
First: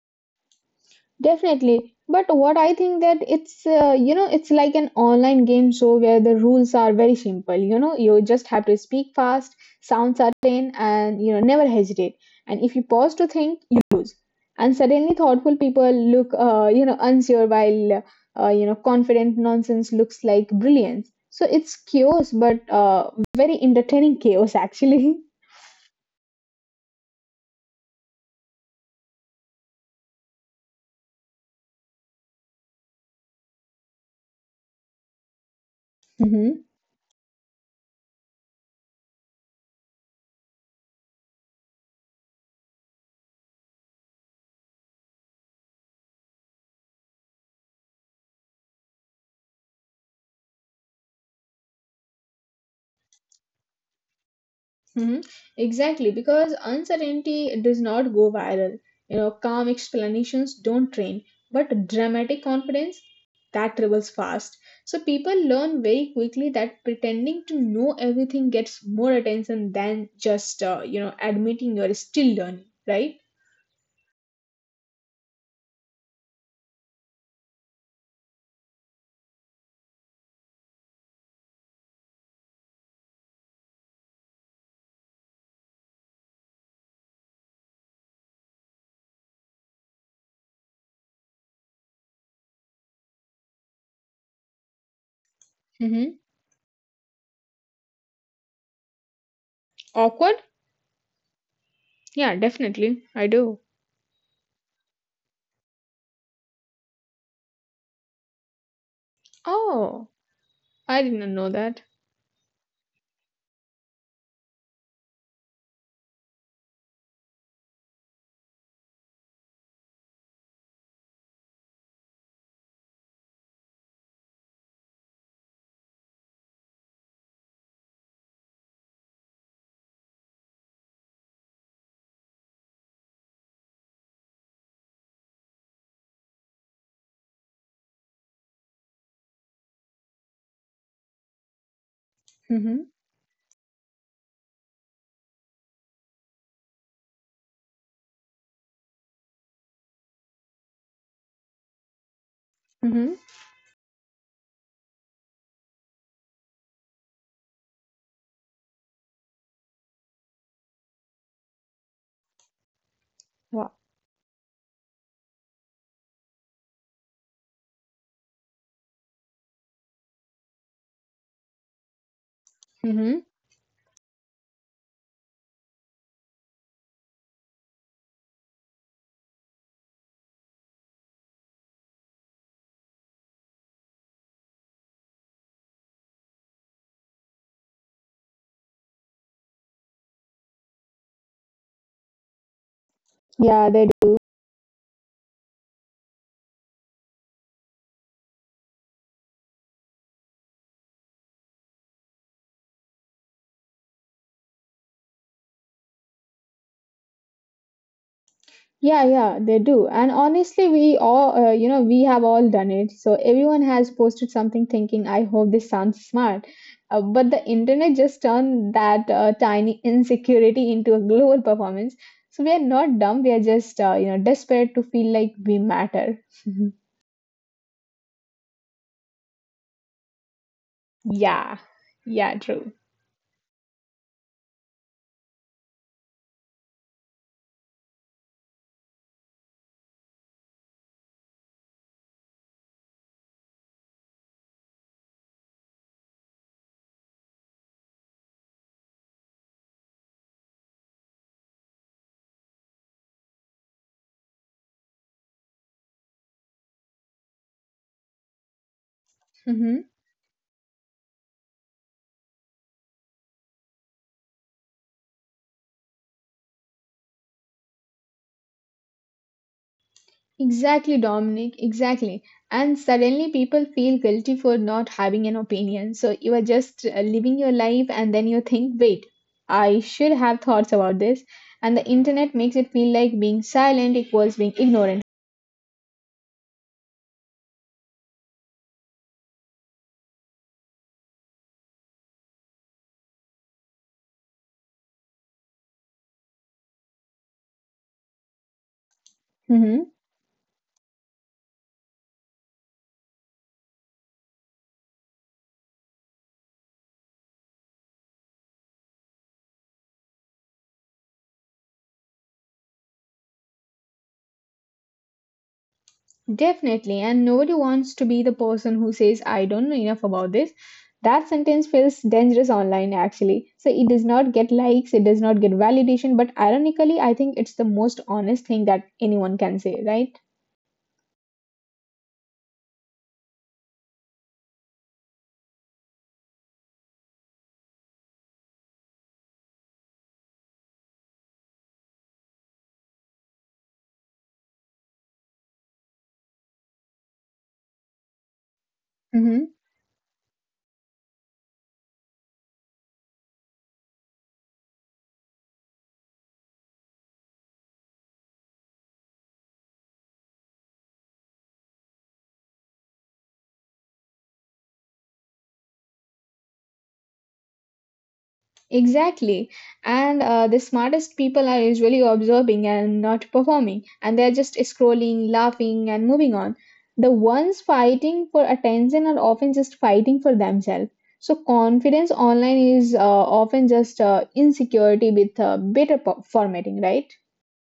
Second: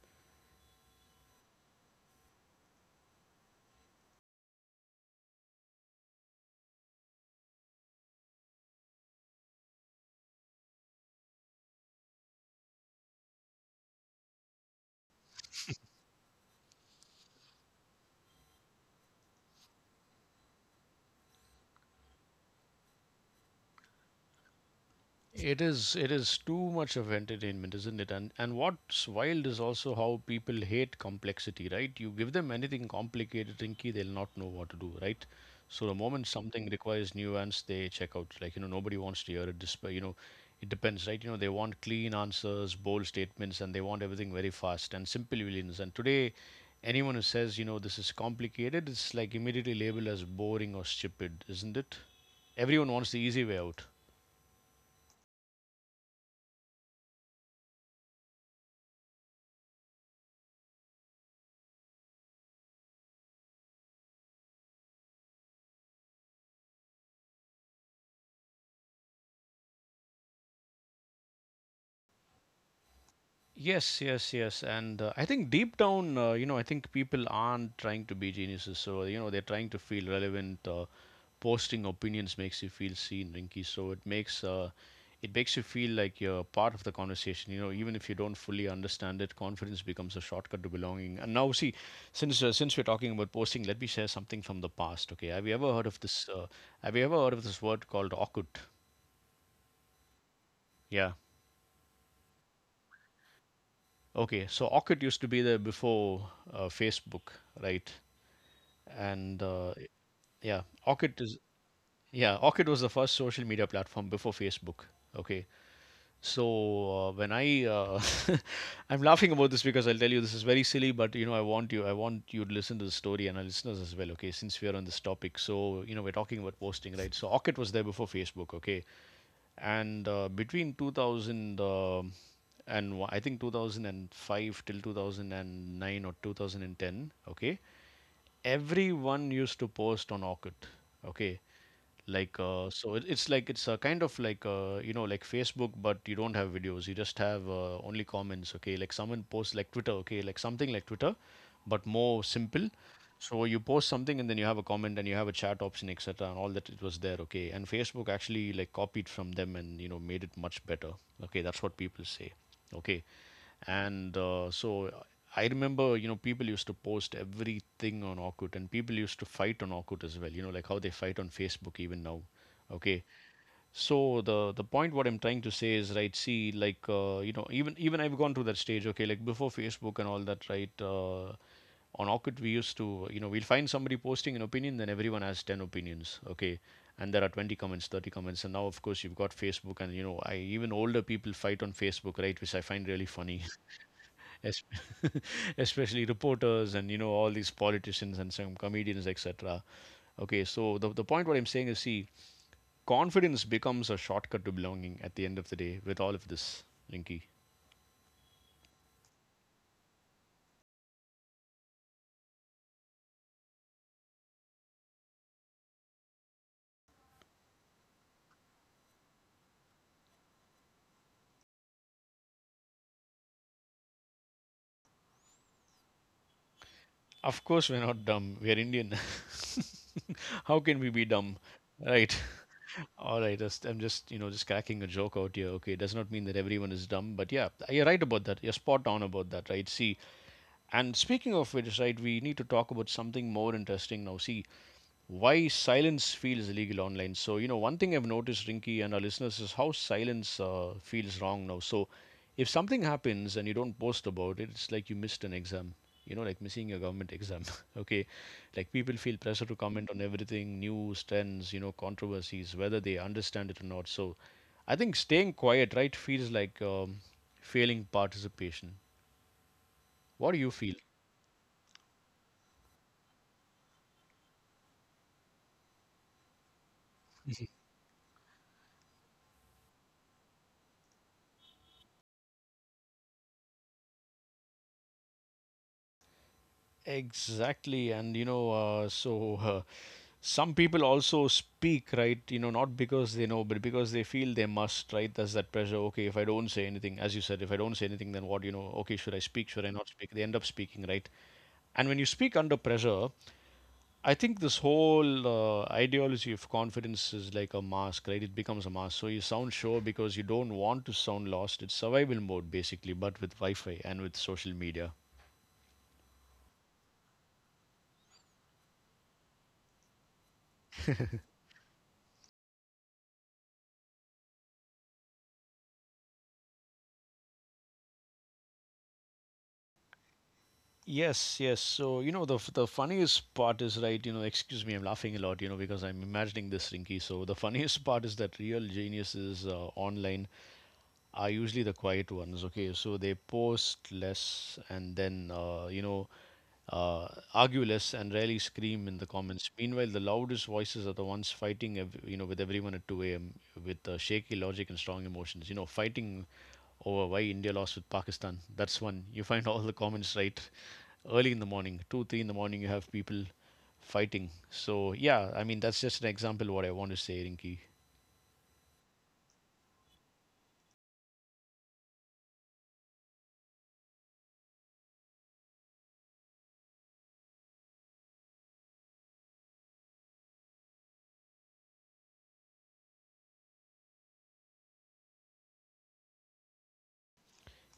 Definitely. But what I think that it's, you know, it's like an online game show where the rules are very simple. You know, you just have to speak fast, sound certain, and, you know, never hesitate. And if you pause to think, you lose. And suddenly thoughtful people look, you know, unsure while, you know, confident nonsense looks like brilliance. So it's chaos, but very entertaining chaos, actually.
It is too much of entertainment, isn't it? And what's wild is also how people hate complexity, right? You give them anything complicated, Rinky, they'll not know what to do, right? So the moment something requires nuance, they check out. Like, you know, nobody wants to hear it despite you know, it depends, right? You know, they want clean answers, bold statements, and they want everything very fast and simple villains. And today anyone who says, you know, this is complicated, it's like immediately labeled as boring or stupid, isn't it? Everyone wants the easy way out.
Mhm. Exactly, because uncertainty does not go viral. You know, calm explanations don't train, but dramatic confidence that travels fast. So people learn very quickly that pretending to know everything gets more attention than just you know admitting you're still learning, right?
Yes, yes, yes. And I think deep down, I think people aren't trying to be geniuses. So, you know, they're trying to feel relevant. Posting opinions makes you feel seen, Rinky. So it makes you feel like you're part of the conversation. You know, even if you don't fully understand it, confidence becomes a shortcut to belonging. And now, see, since we're talking about posting, let me share something from the past. Okay, have you ever heard of
Mm-hmm.
this? Have you ever heard of this word called awkward?
Awkward?
Yeah.
Yeah, definitely. I do.
Okay, so Orkut used to be there before Facebook, right? And
Oh,
yeah,
I
orchid
did not
is
know that.
yeah, orchid was the first social media platform before Facebook. Okay, so when I I'm laughing about this because I'll tell you this is very silly, but you know I want you to listen to the story and our listeners as well. Okay, since we are on this topic, so you know we're talking about posting, right? So orchid was there before Facebook. Okay, and between 2000, and I think 2005 till 2009 or 2010, okay, everyone used to post on Orkut. Okay, like so
Mm-hmm.
it, it's like it's a kind of like like Facebook, but you don't have videos. You just have only comments. Okay, like someone posts like Twitter. Okay, like something like Twitter, but more simple.
Mm-hmm.
So you post something and then you have a comment and you have a chat option, etc. And all that it was there. Okay, and Facebook actually like copied from them and you know made it much better. Okay, that's what people say. Okay,
Wow.
and so I remember, you know, people used to post everything on Orkut, and people used to fight on Orkut as well. You know, like how they fight on Facebook even now. Okay,
Mm-hmm.
so the point what I'm trying to say is right. See, like you know, even I've gone through that stage. Okay, like before Facebook and all that, right? On Orkut, we used to, you know, we'll find somebody posting an opinion, then everyone has 10 opinions, okay? And there are 20 comments, 30 comments. And now, of course, you've got Facebook, and, you know, I even older people fight on Facebook, right? Which I find really funny,
Yeah, they
es- especially reporters and, you know, all these politicians and some comedians, etc. So the point what I'm saying is, see, confidence becomes a shortcut to belonging at the end of the day with all of this, Linky.
Yeah, yeah, they do. And honestly, we all, you know, we have all done it. So everyone has posted something thinking, I hope this sounds smart. But the internet just turned that tiny insecurity into a global performance. So we are not dumb. We are just, you know, desperate to feel like we matter.
Of course, we're not dumb. We're Indian. How can we be dumb?
Yeah,
Right.
yeah, true.
All right. You know, just cracking a joke out here. Okay. It does not mean that everyone is dumb, but yeah, you're right about that. You're spot on about that, right? See, and speaking of which, right, we need to talk about something more interesting now. See, why silence feels illegal online. So, you know, one thing I've noticed, Rinky, and our listeners, is how silence feels wrong now. So, if something happens and you don't post about it, it's like you missed an exam, you know, like missing your government exam. Okay. Like, people feel pressure to
Mm-hmm.
comment on everything: news, trends, you know, controversies, whether they understand it or not. So, I think staying quiet, right, feels like failing participation. What do you feel?
Exactly, Dominic, exactly. And suddenly people feel guilty for not having an opinion. So you are just living your life and then you think, wait, I should have thoughts about this. And the internet makes it feel like being silent equals being ignorant.
Exactly, and you know, so some people also speak, right, you know, not because they know, but because they feel they must, right? There's that pressure. Okay, if I don't say anything, as you said, if I don't say anything, then what? You know, okay, should I speak, should I not
Hmm.
speak? They end up speaking, right? And when you speak under pressure, I think this whole ideology of confidence is like a mask, right? It becomes a mask. So you sound sure because you don't want to sound lost. It's survival mode, basically, but with Wi-Fi and with social media.
Definitely. And nobody wants to be the person who says, I don't know enough about this. That sentence feels dangerous online, actually. So it does not get likes, it does not get validation. But ironically, I think it's the most honest thing that anyone can say, right?
Yes, yes. So, you know, the funniest part is, right, you know, excuse me, I'm laughing a lot, you know, because I'm imagining this, Rinky. So, the funniest part is that real genius is online, are usually the quiet ones. Okay, so they post less, and then uh, argue less and rarely scream in the comments.
Mhm.
Meanwhile, the loudest voices are the ones fighting, ev- you know, with everyone at 2 a.m. with shaky logic and strong emotions. You know, fighting over why India lost with Pakistan. That's one. You find all the comments, right, early in the morning, two, three in the morning. You have people fighting. So yeah, I mean, that's just an example of what I want to say, Rinki.
Exactly. And the smartest people are usually observing and not performing, and they're just scrolling, laughing, and moving on. The ones fighting for attention are often just fighting for themselves. So, confidence online is often just insecurity with better formatting, right?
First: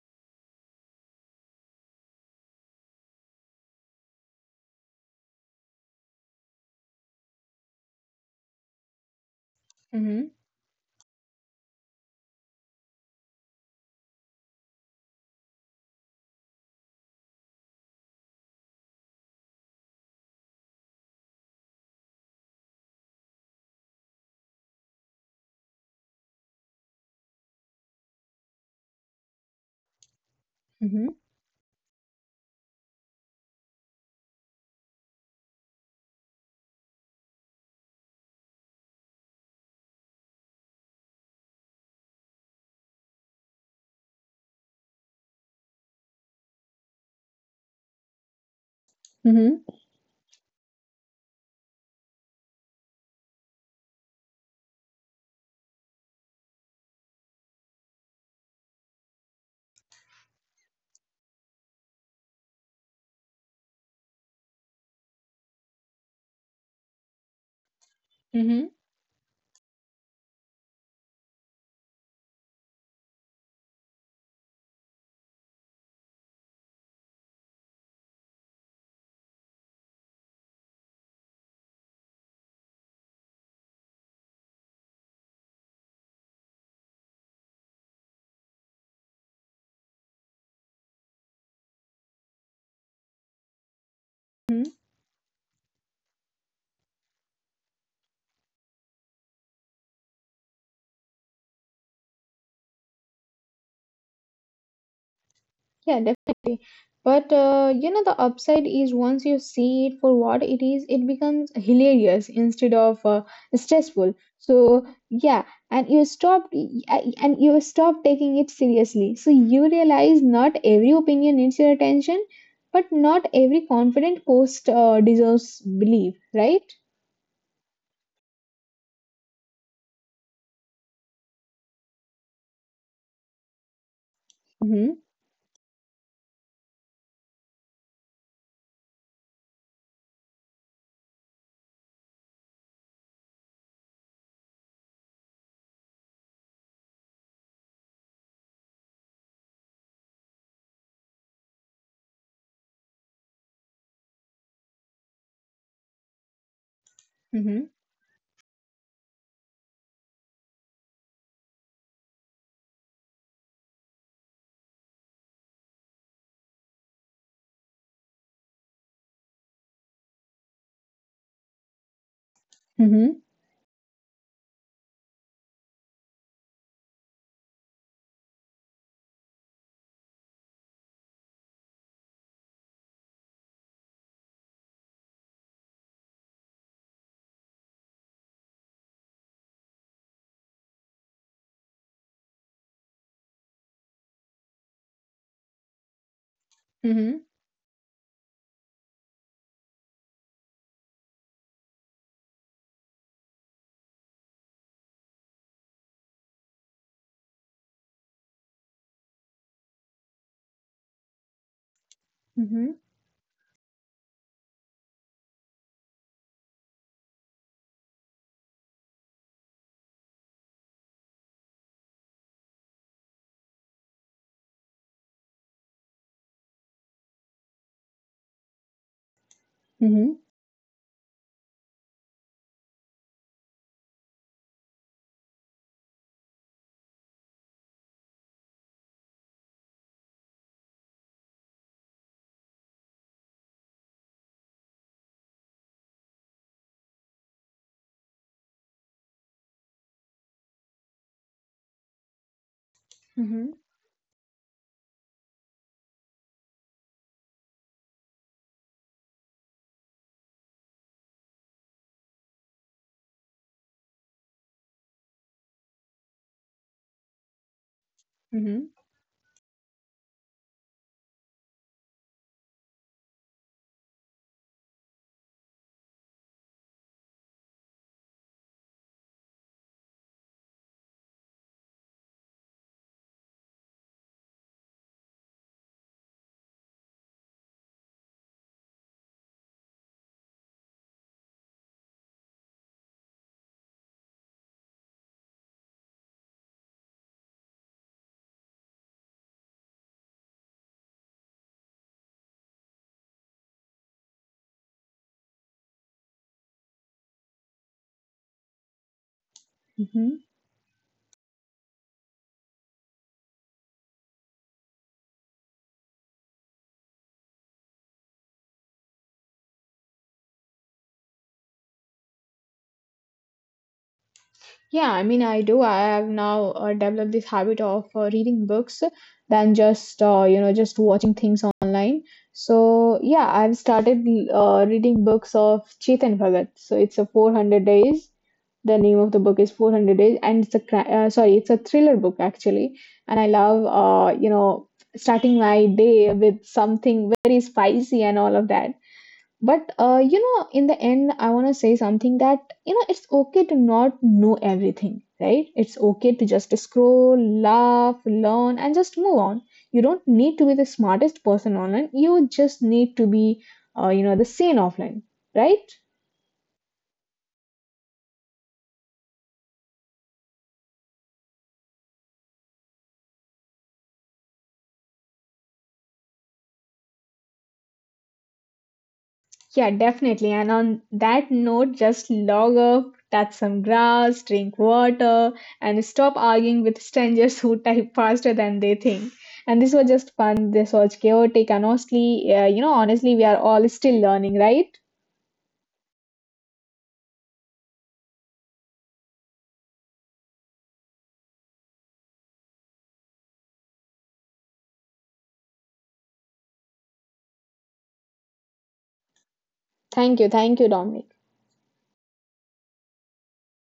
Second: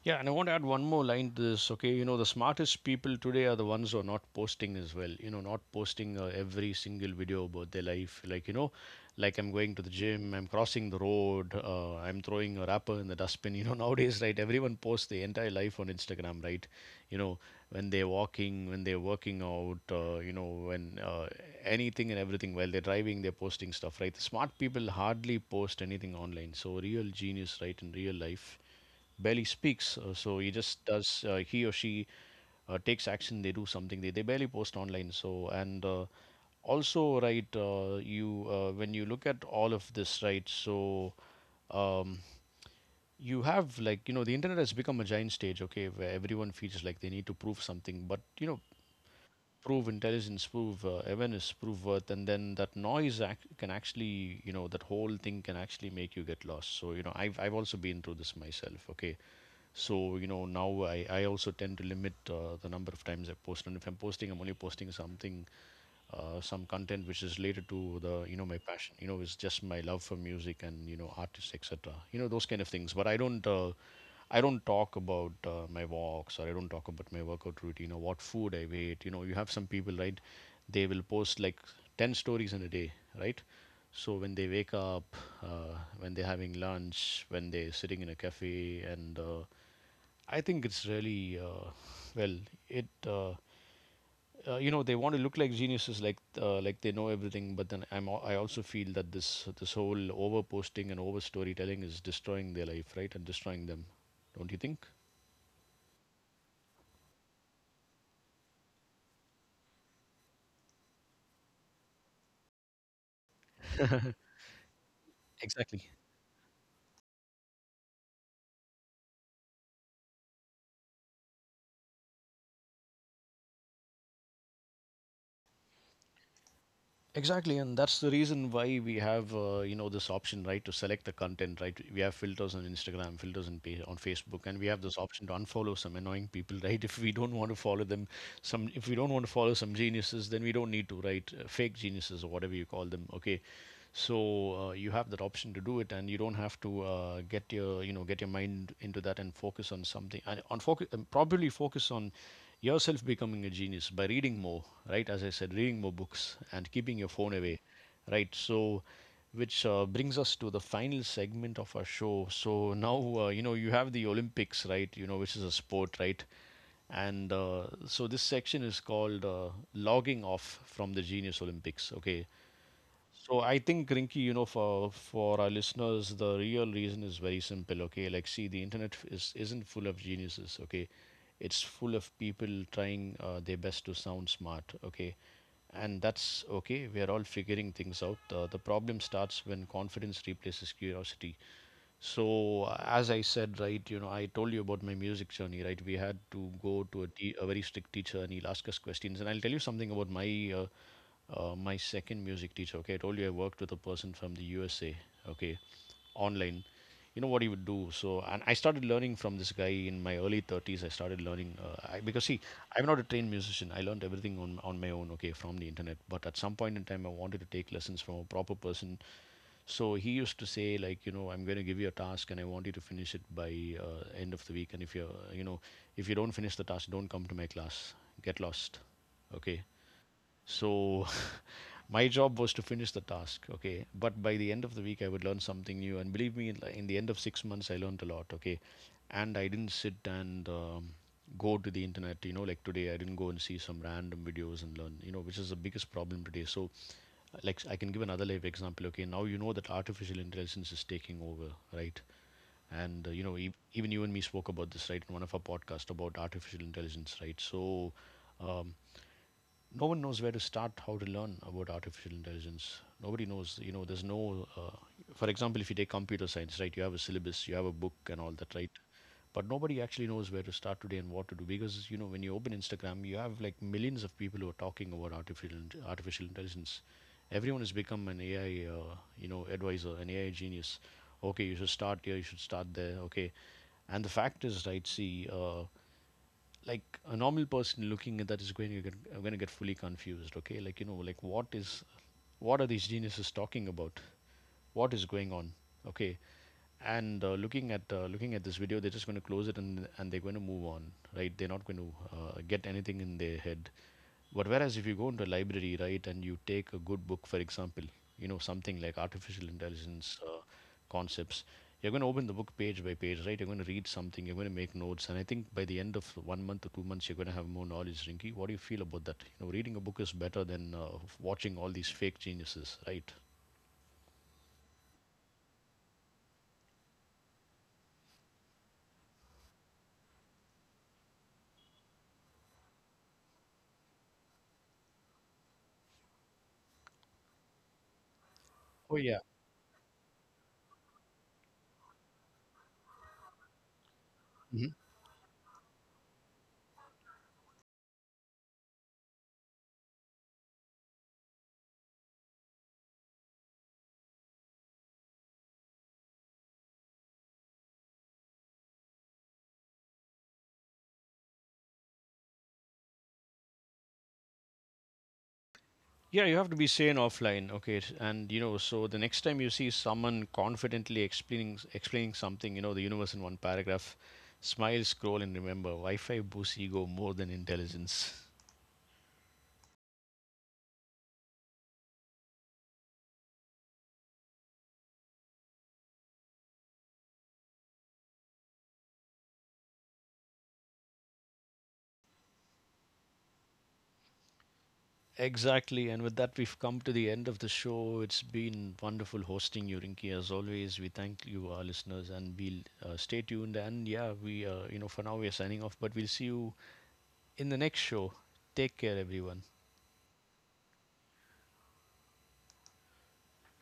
Yeah, and I want to add one more line to this. Okay, you know, the smartest people today are the ones who are not posting as well. You know, not posting every single video about their life. Like, you know, like, I'm going to the
Mm-hmm.
gym, I'm crossing the road, I'm throwing a wrapper in the dustbin. You know, nowadays, right, everyone posts their entire life on Instagram, right? You know, when they're walking, when they're working out, you know, when anything and everything, while they're driving, they're posting stuff, right? The smart people hardly post anything online. So, real genius, right, in real life barely speaks. So he just
Mm-hmm.
does, he or she takes action, they do something, they barely post online. So, and also, right, you, when you look at all of this, right, so um, you have, like, you know, the internet has become a giant stage, okay, where everyone feels like they need to prove something. But, you know,
Mm-hmm.
prove intelligence, prove awareness, prove worth, and then that noise ac- can actually, you know, that whole thing can actually make you get lost. So, you know, I've also been through this myself, okay? So, you know, now I also tend to limit the number of times I post. And if I'm posting, I'm only posting something some content which is related to, the, you know,
Mm-hmm.
my passion. You know, it's just my love for music and, you know, artists, etc. You know, those kind of things. But I don't I don't talk about my walks, or I don't talk about my workout routine, or what food I ate. You know, you have some people, right, they will post like 10 stories in a day, right? So when they wake up, when they're having lunch, when they're sitting in a cafe, and I think it's really well it you know, they want to look like geniuses, like they know everything. But then I also feel that this whole over posting and over storytelling is destroying their life, right, and destroying them. Don't you think?
Yeah, definitely. But you know, the upside is once you see it for what it is, it becomes hilarious instead of stressful. So yeah,
Exactly.
and you stop taking it seriously. So you realize not every opinion needs your attention, but not every confident post deserves belief, right?
Exactly. And that's the reason why we have, you know, this option, right, to select the content, right. We have filters on Instagram, filters on, pa- on Facebook, and we have this
Mm-hmm,
option to unfollow some annoying people, right? If we don't want to follow them, some, if we don't want to follow some geniuses, then we don't need to, right? Fake geniuses, or whatever you call them. Okay, so you have that option to do it, and you don't have to get your, you know, get your mind into that, and focus on something, and on focus, and probably focus on yourself becoming a genius by reading more, right? As I said, reading more books and keeping your phone away,
mm-hmm,
right? So, which brings us to the final segment of our show. So now, you know, you have the Olympics, right, you know, which is a sport, right? And so this section is called, logging off from the genius Olympics. Okay,
mm-hmm,
so I think, Rinky, you know, for our listeners, the real reason is very simple. Okay, like, see, the internet is isn't full of geniuses, okay, it's full of people trying their best to sound smart, okay? And that's okay, we are all figuring things out. The problem starts when confidence replaces curiosity. So as I said, right, you know, I told you about my music journey, right? We had to go to a,
mm-hmm,
te- a very strict teacher, and he'll ask us questions. And I'll tell you something about my uh, my second music teacher. Okay, I told you I worked with a person from the USA. Okay, online, you know what he would do. So, and I started learning from this guy in my early 30s. I started learning, I, because see,
mm-hmm,
I'm not a trained musician. I learned everything on my own, okay, from the internet. But at some point in time, I wanted to take lessons from a proper person. So he used to say, like, you know, I'm going to give you a task and I want you to finish it by end of the week. And if you're, you know, if you don't finish the task, don't come to my class. Get lost, okay.
mm-hmm,
So my job was to finish the task, okay? But by the end of the week, I would learn something new. And believe me, in the end of 6 months, I learned a lot, okay? And I didn't sit and go to the internet, you know, like today, I didn't go and see some random videos and learn, you know, which is the biggest problem today. So, like, I can give another live example, okay? Now you know that artificial intelligence is taking over, right? And you know,
mm-hmm,
e- even you and me spoke about this, right, in one of our podcasts about artificial intelligence, right? So um, no one knows where to start, how to learn about artificial intelligence. Nobody knows, you know, there's no for example, if you take computer science, right, you have a syllabus, you have a book and all that,
mm-hmm.
right? But nobody actually knows where to start today and what to do, because, you know, when you open Instagram, you have like millions of people who are talking about artificial intelligence. Everyone has become an AI you know, advisor, an AI genius. Okay, you should start here, you should start there. Okay, and the fact is, right, see, like a normal person looking at that is going to get, I'm going to get fully confused. Okay, like, you know, like, what are these geniuses talking about? What is going on? Okay, and looking at this video, they're just going to close it, and they're going to move on. Right? They're not going to get anything in their head. But whereas if you go into a library, right, and you take a good book, for example, you know, something like artificial intelligence
Mm-hmm.
concepts, you're going to open the book page by page, right? You're going to read something, you're going to make notes. And I think by the end of 1 month or 2 months, you're going to have more knowledge, Rinki. What do you feel about that? You know, reading a book is better than watching all these fake geniuses, right?
Yeah, I mean, I do. I have now developed this habit of reading books than just, you know, just watching things online. So, yeah, I've started reading books of Chetan Bhagat. So, it's a 400 days. The
Oh
name of
yeah.
the book is 400 Days, and it's a thriller book actually. And I love, you know, starting my day with something very spicy and all of that. But you know, in the end, I want to say something that you know, it's okay to not know everything, right? It's okay to just scroll, laugh, learn, and just move on. You don't need to be the smartest person online. You just need to be, you know, the sane offline, right?
Yeah, you have to be sane offline, okay? And you know, so the next time you see someone confidently explaining something, you know, the universe in one paragraph, smile, scroll, and remember, Wi-Fi boosts ego more than intelligence.
Yeah, definitely. And on that note, just log off, touch some grass, drink water, and stop arguing with strangers who type faster than they think. And this was just fun. This was chaotic. And honestly, honestly, we are all still learning, right?
Exactly, and with that, we've come to the end of the show. It's been wonderful hosting you, Rinki. As always, we thank you, our listeners, and we'll stay tuned. And yeah, we, you know, for now we are signing off, but we'll see you in the next show. Take care, everyone.
Thank you. Thank you, Dominic.